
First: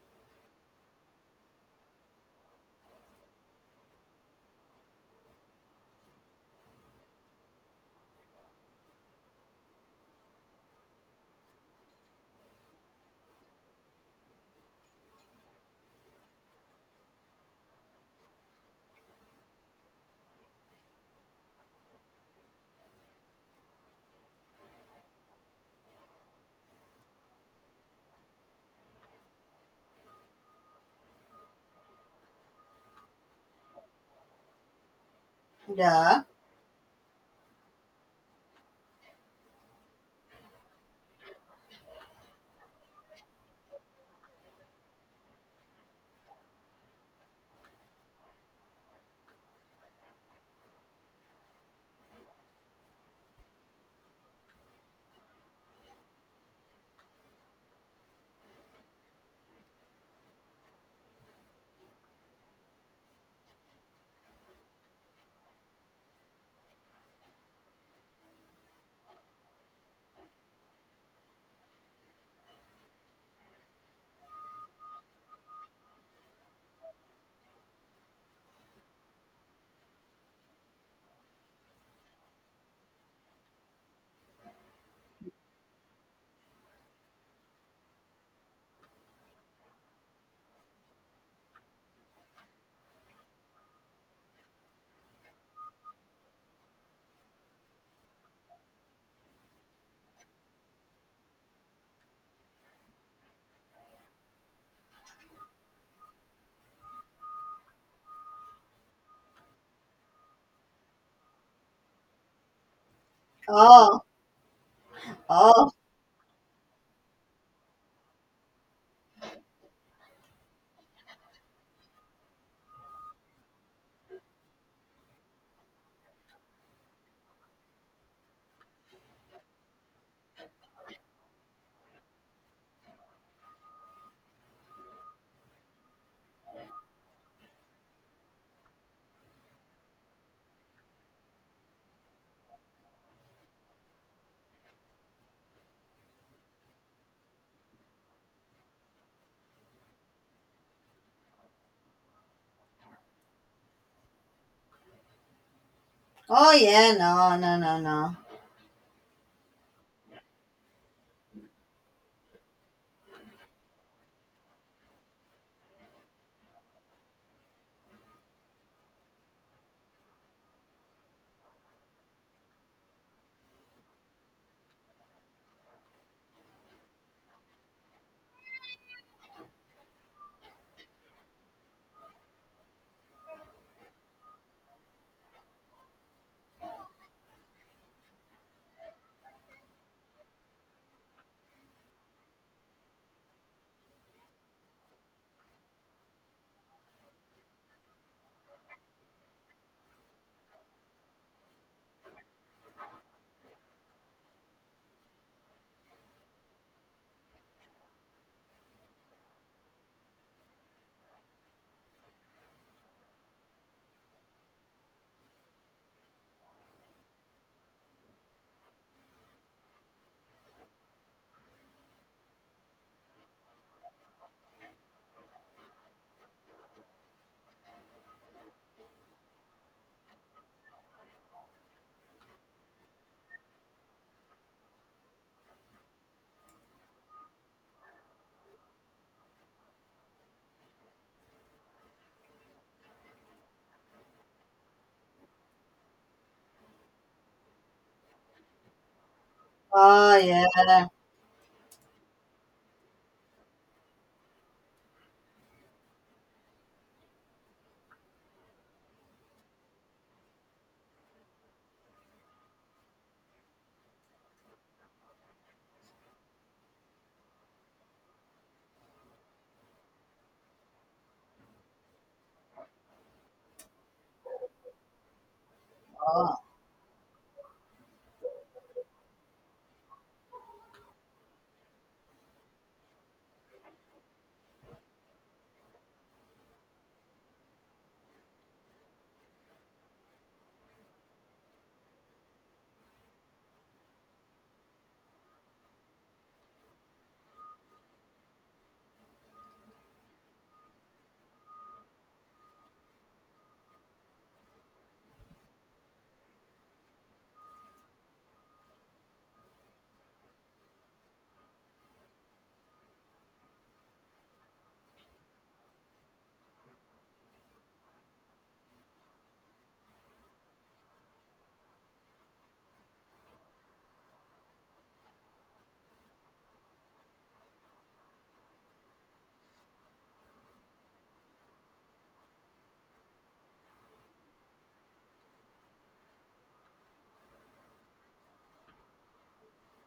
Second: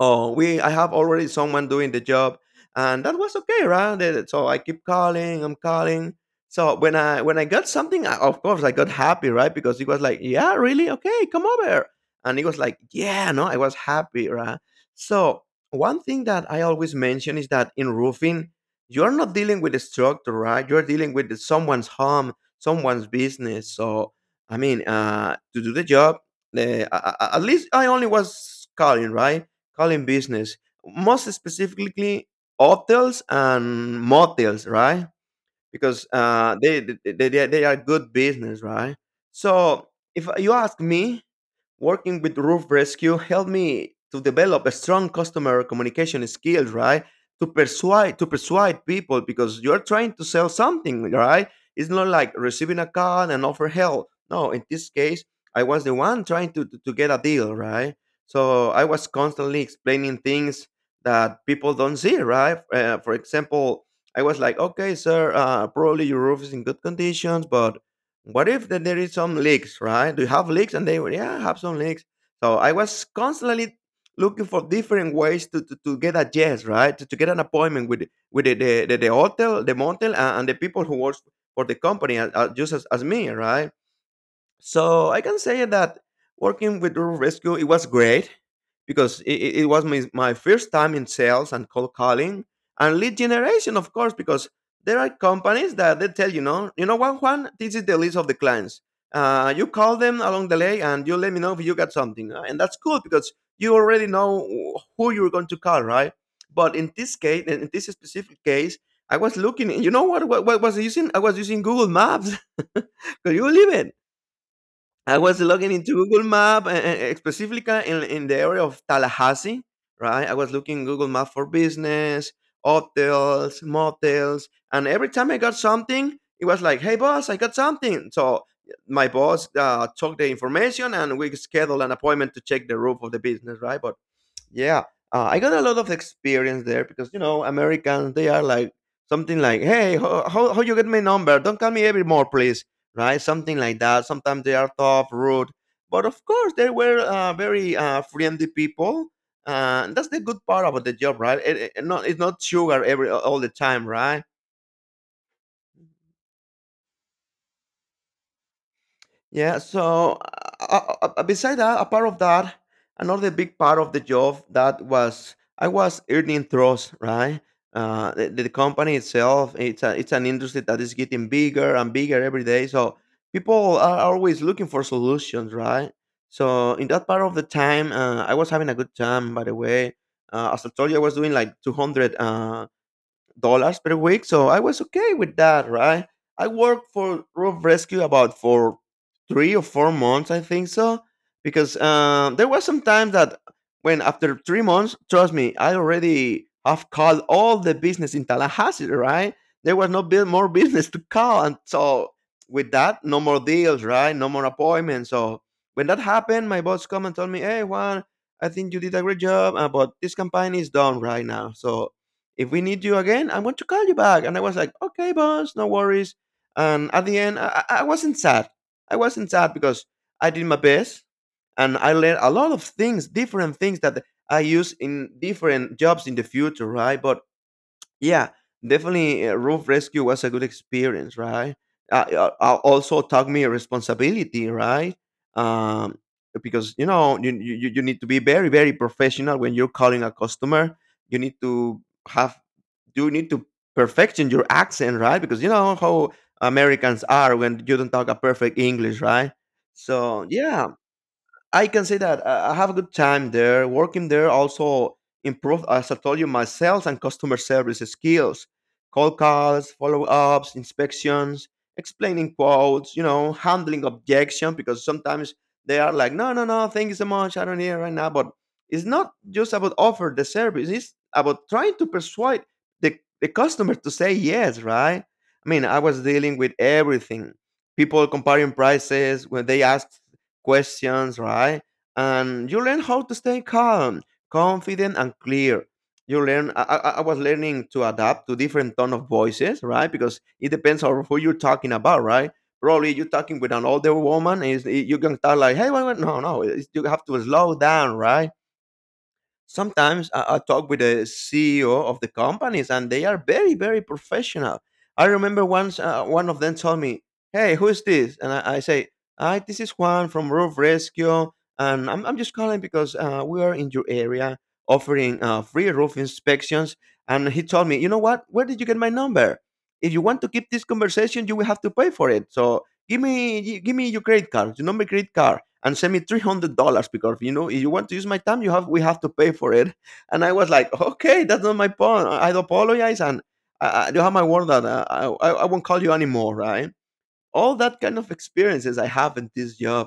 S1: Oh, we, I have already someone doing the job. And that was okay, right? So I keep calling, I'm calling. So when I got something, of course I got happy, right? Because it was like, yeah, really? Okay, come over. And it was like, yeah, no, I was happy, right? So one thing that I always mention is that in roofing, you're not dealing with a structure, right? You're dealing with someone's home, someone's business. So I mean, to do the job, at least I only was calling, right? Calling business, most specifically hotels and motels, right? Because
S2: Yeah.
S1: they are good business, right? So if you ask me, working with Roof Rescue helped me to develop a strong customer communication skills, right? To persuade people because you're trying to sell something, right? It's not like receiving a call and offer help. No, in this case, I was the one trying to, to get a deal, right? So I was constantly explaining things that people don't see, right? For example, I was like, okay, sir, probably your roof is in good conditions, but what if that there is some leaks, right? Do you have leaks? And they were, yeah, I have some leaks. So I was constantly looking for different ways to, to get a yes, right? To get an appointment with the, hotel, the motel, and the people who works for the company, just as me, right? So I can say that working with Rural Rescue, it was great because it was my, my first time in sales and cold calling and lead generation, of course, because there are companies that they tell you know what, Juan, this is the list of the clients. You call them along the way and you let me know if you got something. And that's cool because you already know who you're going to call, right? But in this case, in this specific case, I was looking, you know what, what was I using? I was using Google Maps. Could you believe
S2: Oh,
S1: I was
S2: oh,
S1: logging into Google Map, and specifically in the area of Tallahassee, right? I was looking Google Map for business, hotels, motels, and every time I got something, it was like, "Hey, boss, I got something." So my boss took the information, and we scheduled an appointment to check the roof of the business, right? But yeah, I got a lot of experience there because you know Americans, they are like something like, "Hey, how, how you get my number? Don't call me evermore, please." Right, something like that. Sometimes they are tough, rude, but of course they were very friendly people. And that's the good part about the job, right? It's not sugar every all the time, right?
S2: oh, yeah. No, no, no, no.
S1: Yeah, so beside that, a part of that, another big part of the job that was I was earning trust, right? The company itself, it's a, it's an industry that is getting bigger and bigger every day. So people are always looking for solutions, right? So in that part of the time, I was having a good time. By the way, as I told you, I was doing like $200 per week, so I was okay with that, right? I worked for Roof Rescue about for 3 or 4 months, I think so, because there was some time that when after 3 months, trust me, I already have called all the business in Tallahassee, right? There was no more business to call, and so with that, no more deals, right? No more appointments. So when that happened, my boss come and told me, "Hey, Juan, I think you did a great job, but this campaign is done right now, so if we need you again, I'm going to call you back." And I was like, okay, boss, no worries. And at the end, I wasn't sad. I wasn't sad because I did my best and I learned a lot of things, different things that I use in different jobs in the future, right? But yeah, definitely roof rescue was a good experience, right? Also taught me responsibility, right? Um, because you know, you you need to be very very professional when you're calling a customer. You need to have, you need to perfection your accent, right? Because you know how Americans are when you don't talk a perfect English, right?
S2: Oh,
S1: So
S2: yeah.
S1: yeah, I can say that I have a good time there. Working there also improved, as I told you, my sales and customer service skills, cold calls, follow ups, inspections, explaining quotes, you know, handling objection because sometimes they are like, no, no, no, thank you so much. I don't need it right now. But it's not just about offer the service. It's about trying to persuade the, the customer to say yes, right? I mean, I was
S2: Oh,
S1: dealing with everything. People comparing prices when they ask questions, right? And you learn how to stay calm, confident, and clear. You learn. I was learning to adapt to different tone of voices, right? Because it depends on who you're talking about, right? Probably you're talking with an older woman, and it's- you can start like, "Hey, wait, wait, no, no, it's- you have to slow down, right?" Sometimes I talk with the CEO of the companies, and they are very, very professional. I remember once one of them told me, "Hey, who is this?" And I say, "Hi, this is Juan from Roof Rescue, and I'm just calling because we are in your area offering free roof inspections." And he told me, "You know what? Where did you get my number? If you want to keep this conversation, you will have to pay for it. So." Give me your credit card, your number, credit card, and send me $300 because you know if you want to use my time, you have, we have to pay for it. And I was like, okay, that's not my point. I apologize, and you have my word that I won't call you anymore, right? All that kind of experiences I have in this job,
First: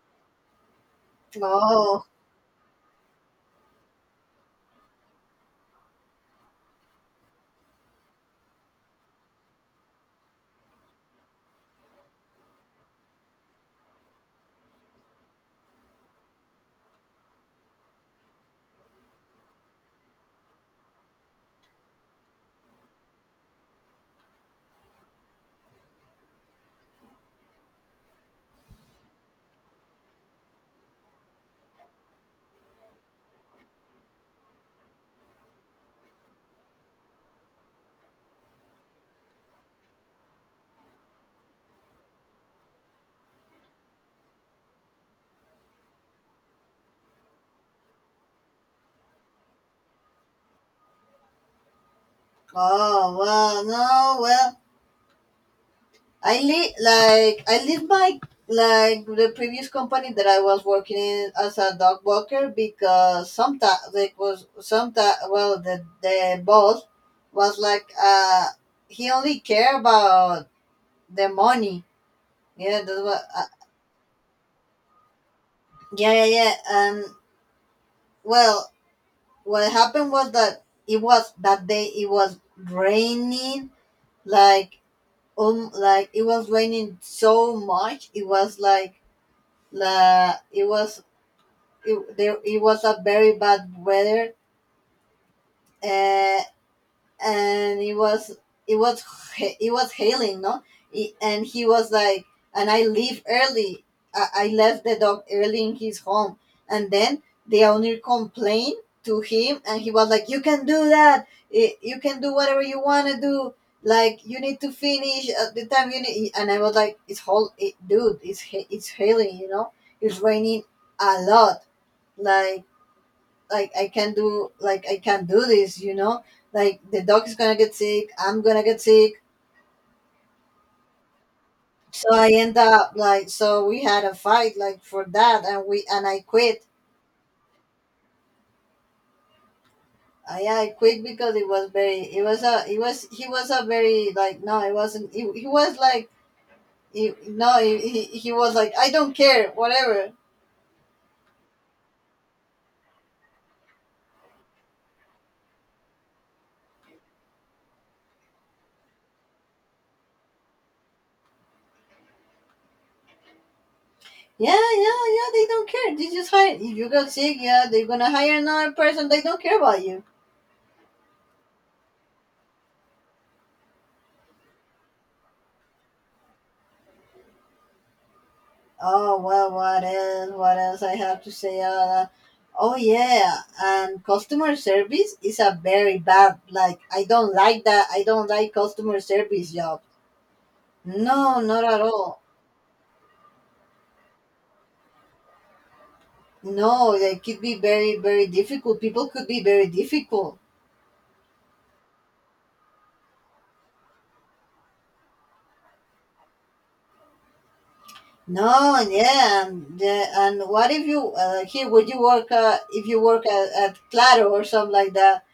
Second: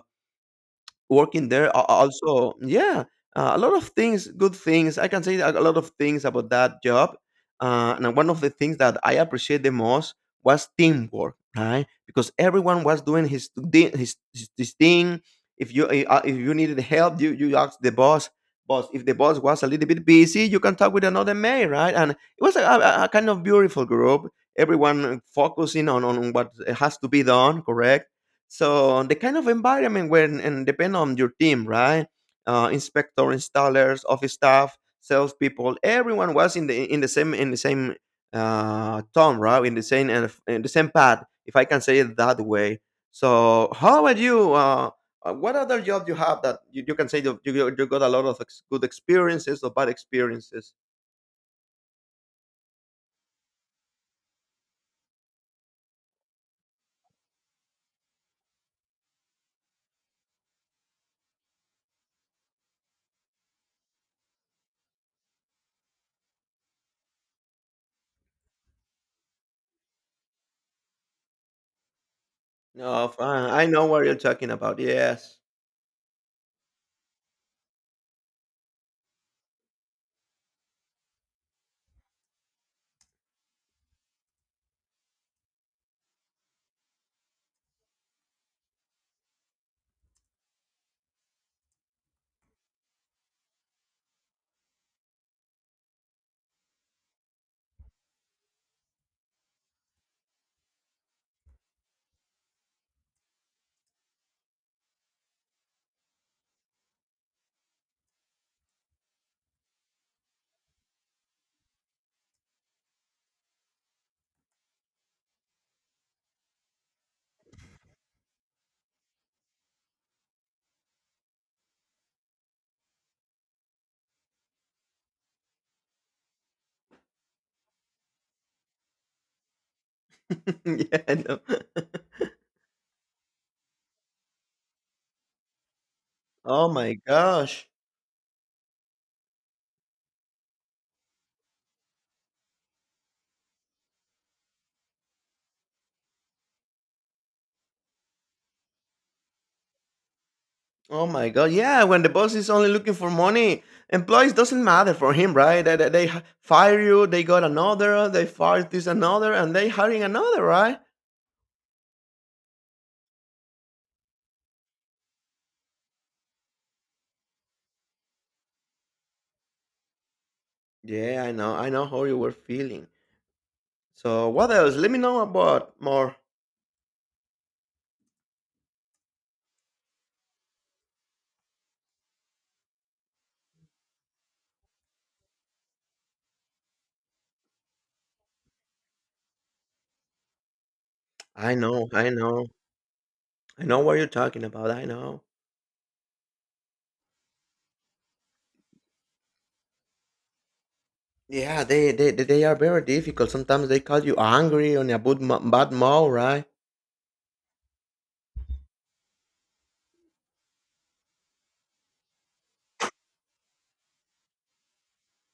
S1: working there
S2: oh,
S1: also, yeah, a lot of things, good things I can say, a lot of things about that job. And one of the things that I appreciate the most was teamwork, right? Because everyone was doing his thing. If you if you needed help, you asked the boss. If the boss was a little bit busy, you can talk with another man, right? And it was a kind of beautiful group, everyone focusing on what has to be done, correct? So the kind of environment where and depend on your team, right? Inspector, installers, office staff, salespeople, everyone was in the in the same tone, right? In the same, and in the same path, if I can say it that way. So how about you? What other job you have that you, can say you got a lot of good experiences or bad experiences?
S2: oh. Well, no. Well, I leave my like the previous company that I was working in as a dog walker because sometimes like was sometimes well the boss was like he only care about the money. Yeah, that's
S1: Oh,
S2: what.
S1: fine. I know what you're talking about. Yes.
S2: Yeah, yeah, yeah. And well, what happened was that it was that day it was raining, like it was raining so much. It was like la it was it, there it was a very bad weather. uh, and it was it was hailing. No, and he was like, and I leave early. I left the dog early in his home, and then the owner complained to him, and he was like, "You can do that, you can do whatever you want to do, like you need to finish at the time you need." And I was like, "It's dude, it's hailing, you know? It's raining a lot. Like like I can't do I can't do this, you know? Like the dog is gonna get sick, I'm gonna get sick."
S1: yeah, I know.
S2: So I end up like, so we had a fight like for that, and we and I quit.
S1: Oh my gosh.
S2: I quit because it was very it was a it was he was a very like, no, it wasn't, he was like he, no he, he was like, "I don't care whatever."
S1: Oh my god, yeah. When the boss is only looking for money, employees doesn't matter for him, right? They fire you, they got another, they fire this another, and they hiring another, right?
S2: Yeah, yeah, yeah, they don't care. They just hire. If you got sick, yeah, they're gonna hire another person. They don't care about you.
S1: Yeah, I know how you were feeling. So what else? Let me know about more.
S2: Oh well, what else? What else I have to say? Oh yeah, and customer service is a very bad. Like I don't like that. I don't like customer service job. No,
S1: I
S2: not at
S1: know, I
S2: all.
S1: know, I know what you're talking about. I know.
S2: No, they could be very, very difficult. People could be very difficult.
S1: Yeah, they are very difficult. Sometimes they call you angry on a bad mood, right?
S2: No, and yeah, and, yeah, and what if you, here would you work if you work at Claro or something like that?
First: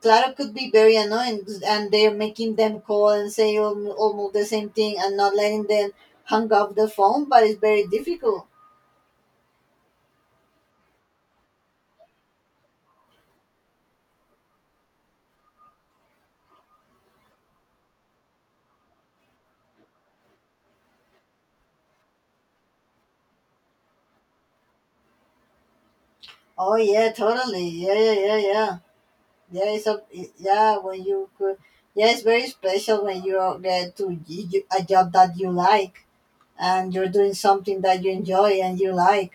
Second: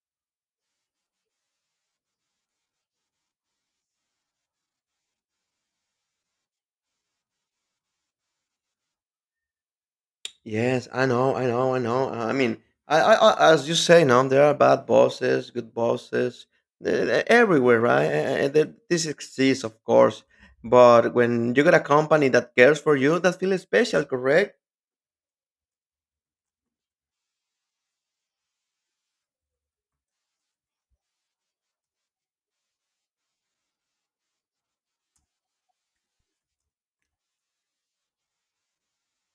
S2: Clara could be very annoying, and they're making them call and say almost the same thing and not letting them hang up the phone, but it's very difficult.
S1: Yes, I know. I mean, I as you say, now there are bad bosses, good bosses, everywhere, right? This exists, of course. But when you got a company that cares for you, that feels special, correct?
S2: Oh yeah, totally. Yeah, yeah, yeah, yeah. Yeah, it's a yeah when you could. Yeah, it's very special when you're there to a job that you like and you're doing something that you enjoy and you like.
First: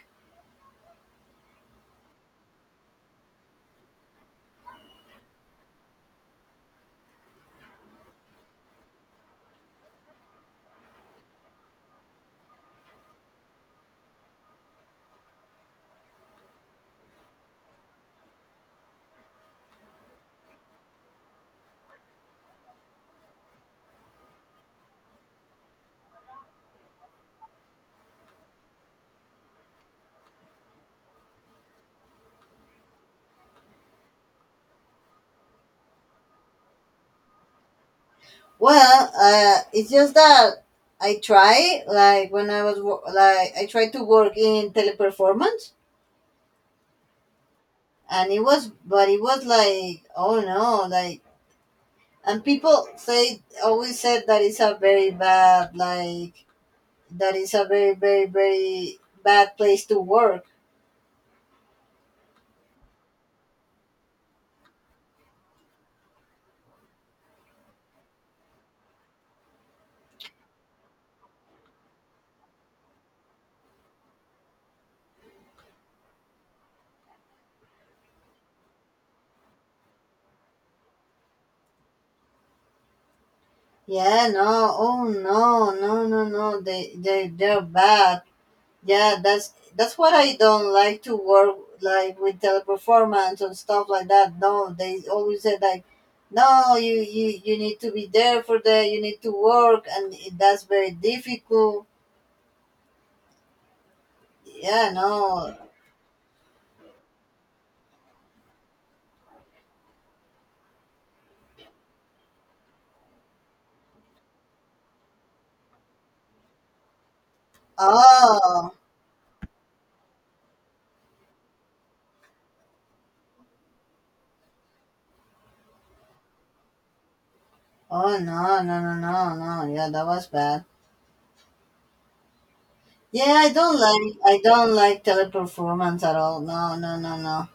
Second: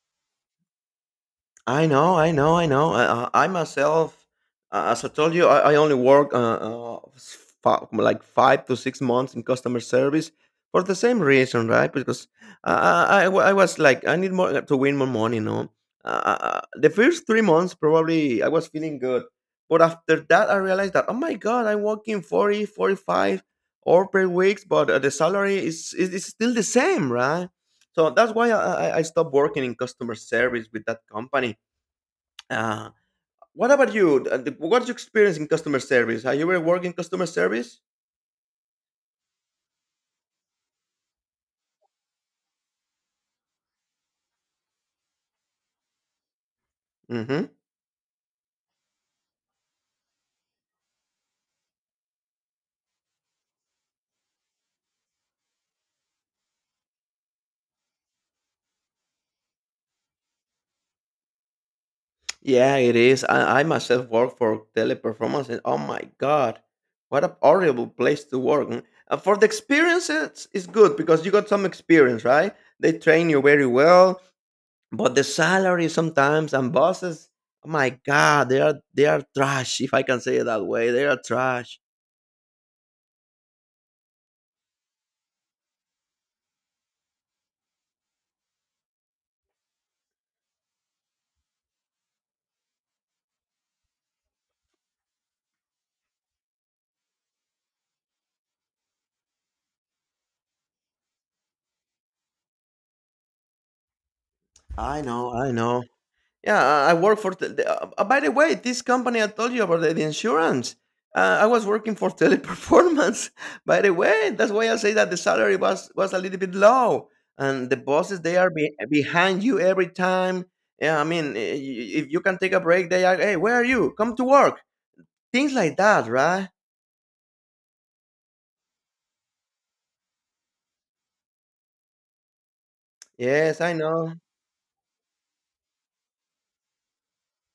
S1: I know. I myself, as I told you, I only work like 5 to 6 months in customer service for the same reason, right? Because I was like, I need more to win more money. No. The first 3 months, probably I was feeling good. But after that, I realized that, oh my God, I'm working 45, 45 or per weeks, but the salary is still the same, right? So that's why I stopped working in customer service with that company. uh, what about you? What's your experience in customer service? Have you ever worked in customer service?
S2: Well, it's just that I try like when I was like I tried to work in teleperformance,
S1: Hmm.
S2: and it was, but it was like, oh no, like, and people say always said that it's a very bad, like that it's a very, very, very bad place to work.
S1: Yeah, it is. I myself work for teleperformance, and oh my god, what a horrible place to work. Mm. For the experience, it's good because you got some experience, right? They train you very well, but the salary sometimes and bosses, oh my god, they are trash. If I can say it that way, they are trash.
S2: Yeah, no, oh no, no, no, no, they they're bad. Yeah, that's what I don't like to work like with teleperformance and stuff like that. No, they always said like, "No, you you need to be there for that. You need to work," and it, that's very difficult. Yeah,
S1: I know, I
S2: no.
S1: know. Yeah, I work for. Tel- the- by the way, this company I told you about, the insurance. I was working for Teleperformance. By the way, that's why I say that the salary was a little bit low, and the bosses
S2: Oh,
S1: behind you every time. Yeah, I mean, if you can take a break, they are. Hey, where are you? Come to work. Things like that, right?
S2: oh no, no, no, no, no. Yeah, that was bad.
S1: Yes, I know.
S2: I don't like teleperformance at all. No, no, no, no,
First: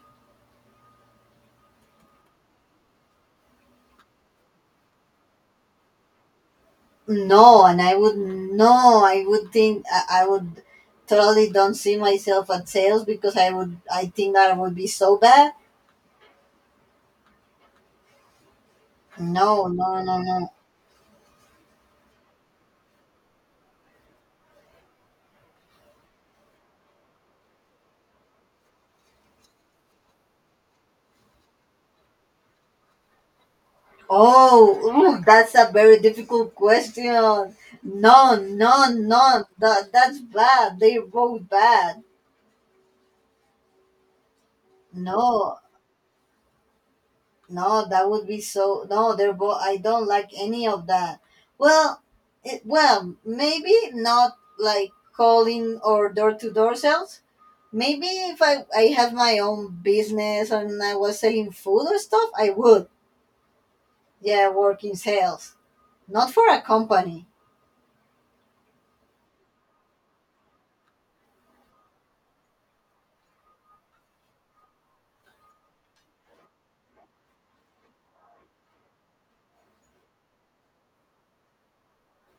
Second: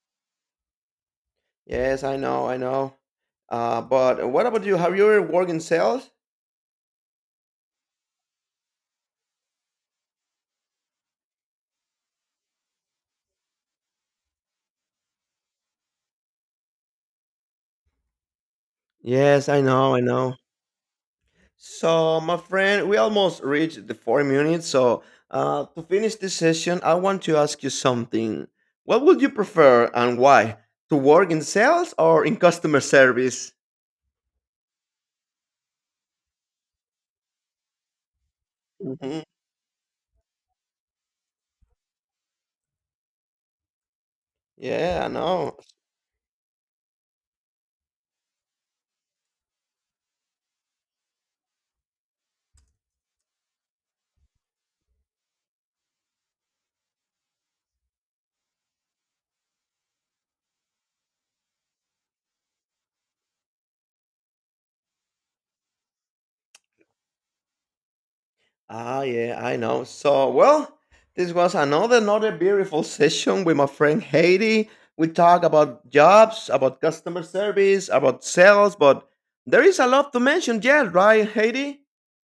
S1: Yes, I know. I know. But what about you? Have you ever worked in sales?
S2: no. And I would, no, I would think, I would totally don't see myself at sales because I would, I think that I would be so bad.
S1: Yes, I
S2: No,
S1: know. I
S2: no, no,
S1: know.
S2: no.
S1: So, my friend, we almost reached the 4 minutes. So, to finish this session, I want to ask you something. What would you prefer and why? To work in sales or in customer service?
S2: Oh, ooh, that's a very difficult question. No, no,
S1: Hmm.
S2: no. That that's bad. They wrote bad.
S1: Yeah, I know.
S2: No, No, that would be so. No, there go. I don't like any of that. Well, well, maybe not like calling or door to door sales. Maybe if I have my own business and I was selling food or stuff, I would. Yeah, work in sales, not for a company.
S1: Ah, yeah, I know. So, well, this was another beautiful session with my friend Haiti. We talk about jobs, about customer service, about sales, but there is a lot to mention yet, right, Haiti?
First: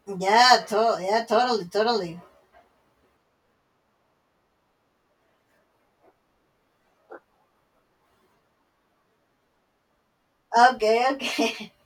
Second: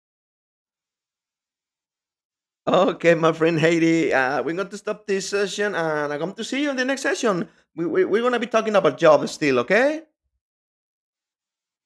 S2: Yeah, yeah, totally, totally.
S1: Okay, my friend Haiti, we're going to stop this session and I'm going to see you in the next session. We're going to be talking about jobs still, okay?
S2: Okay, okay.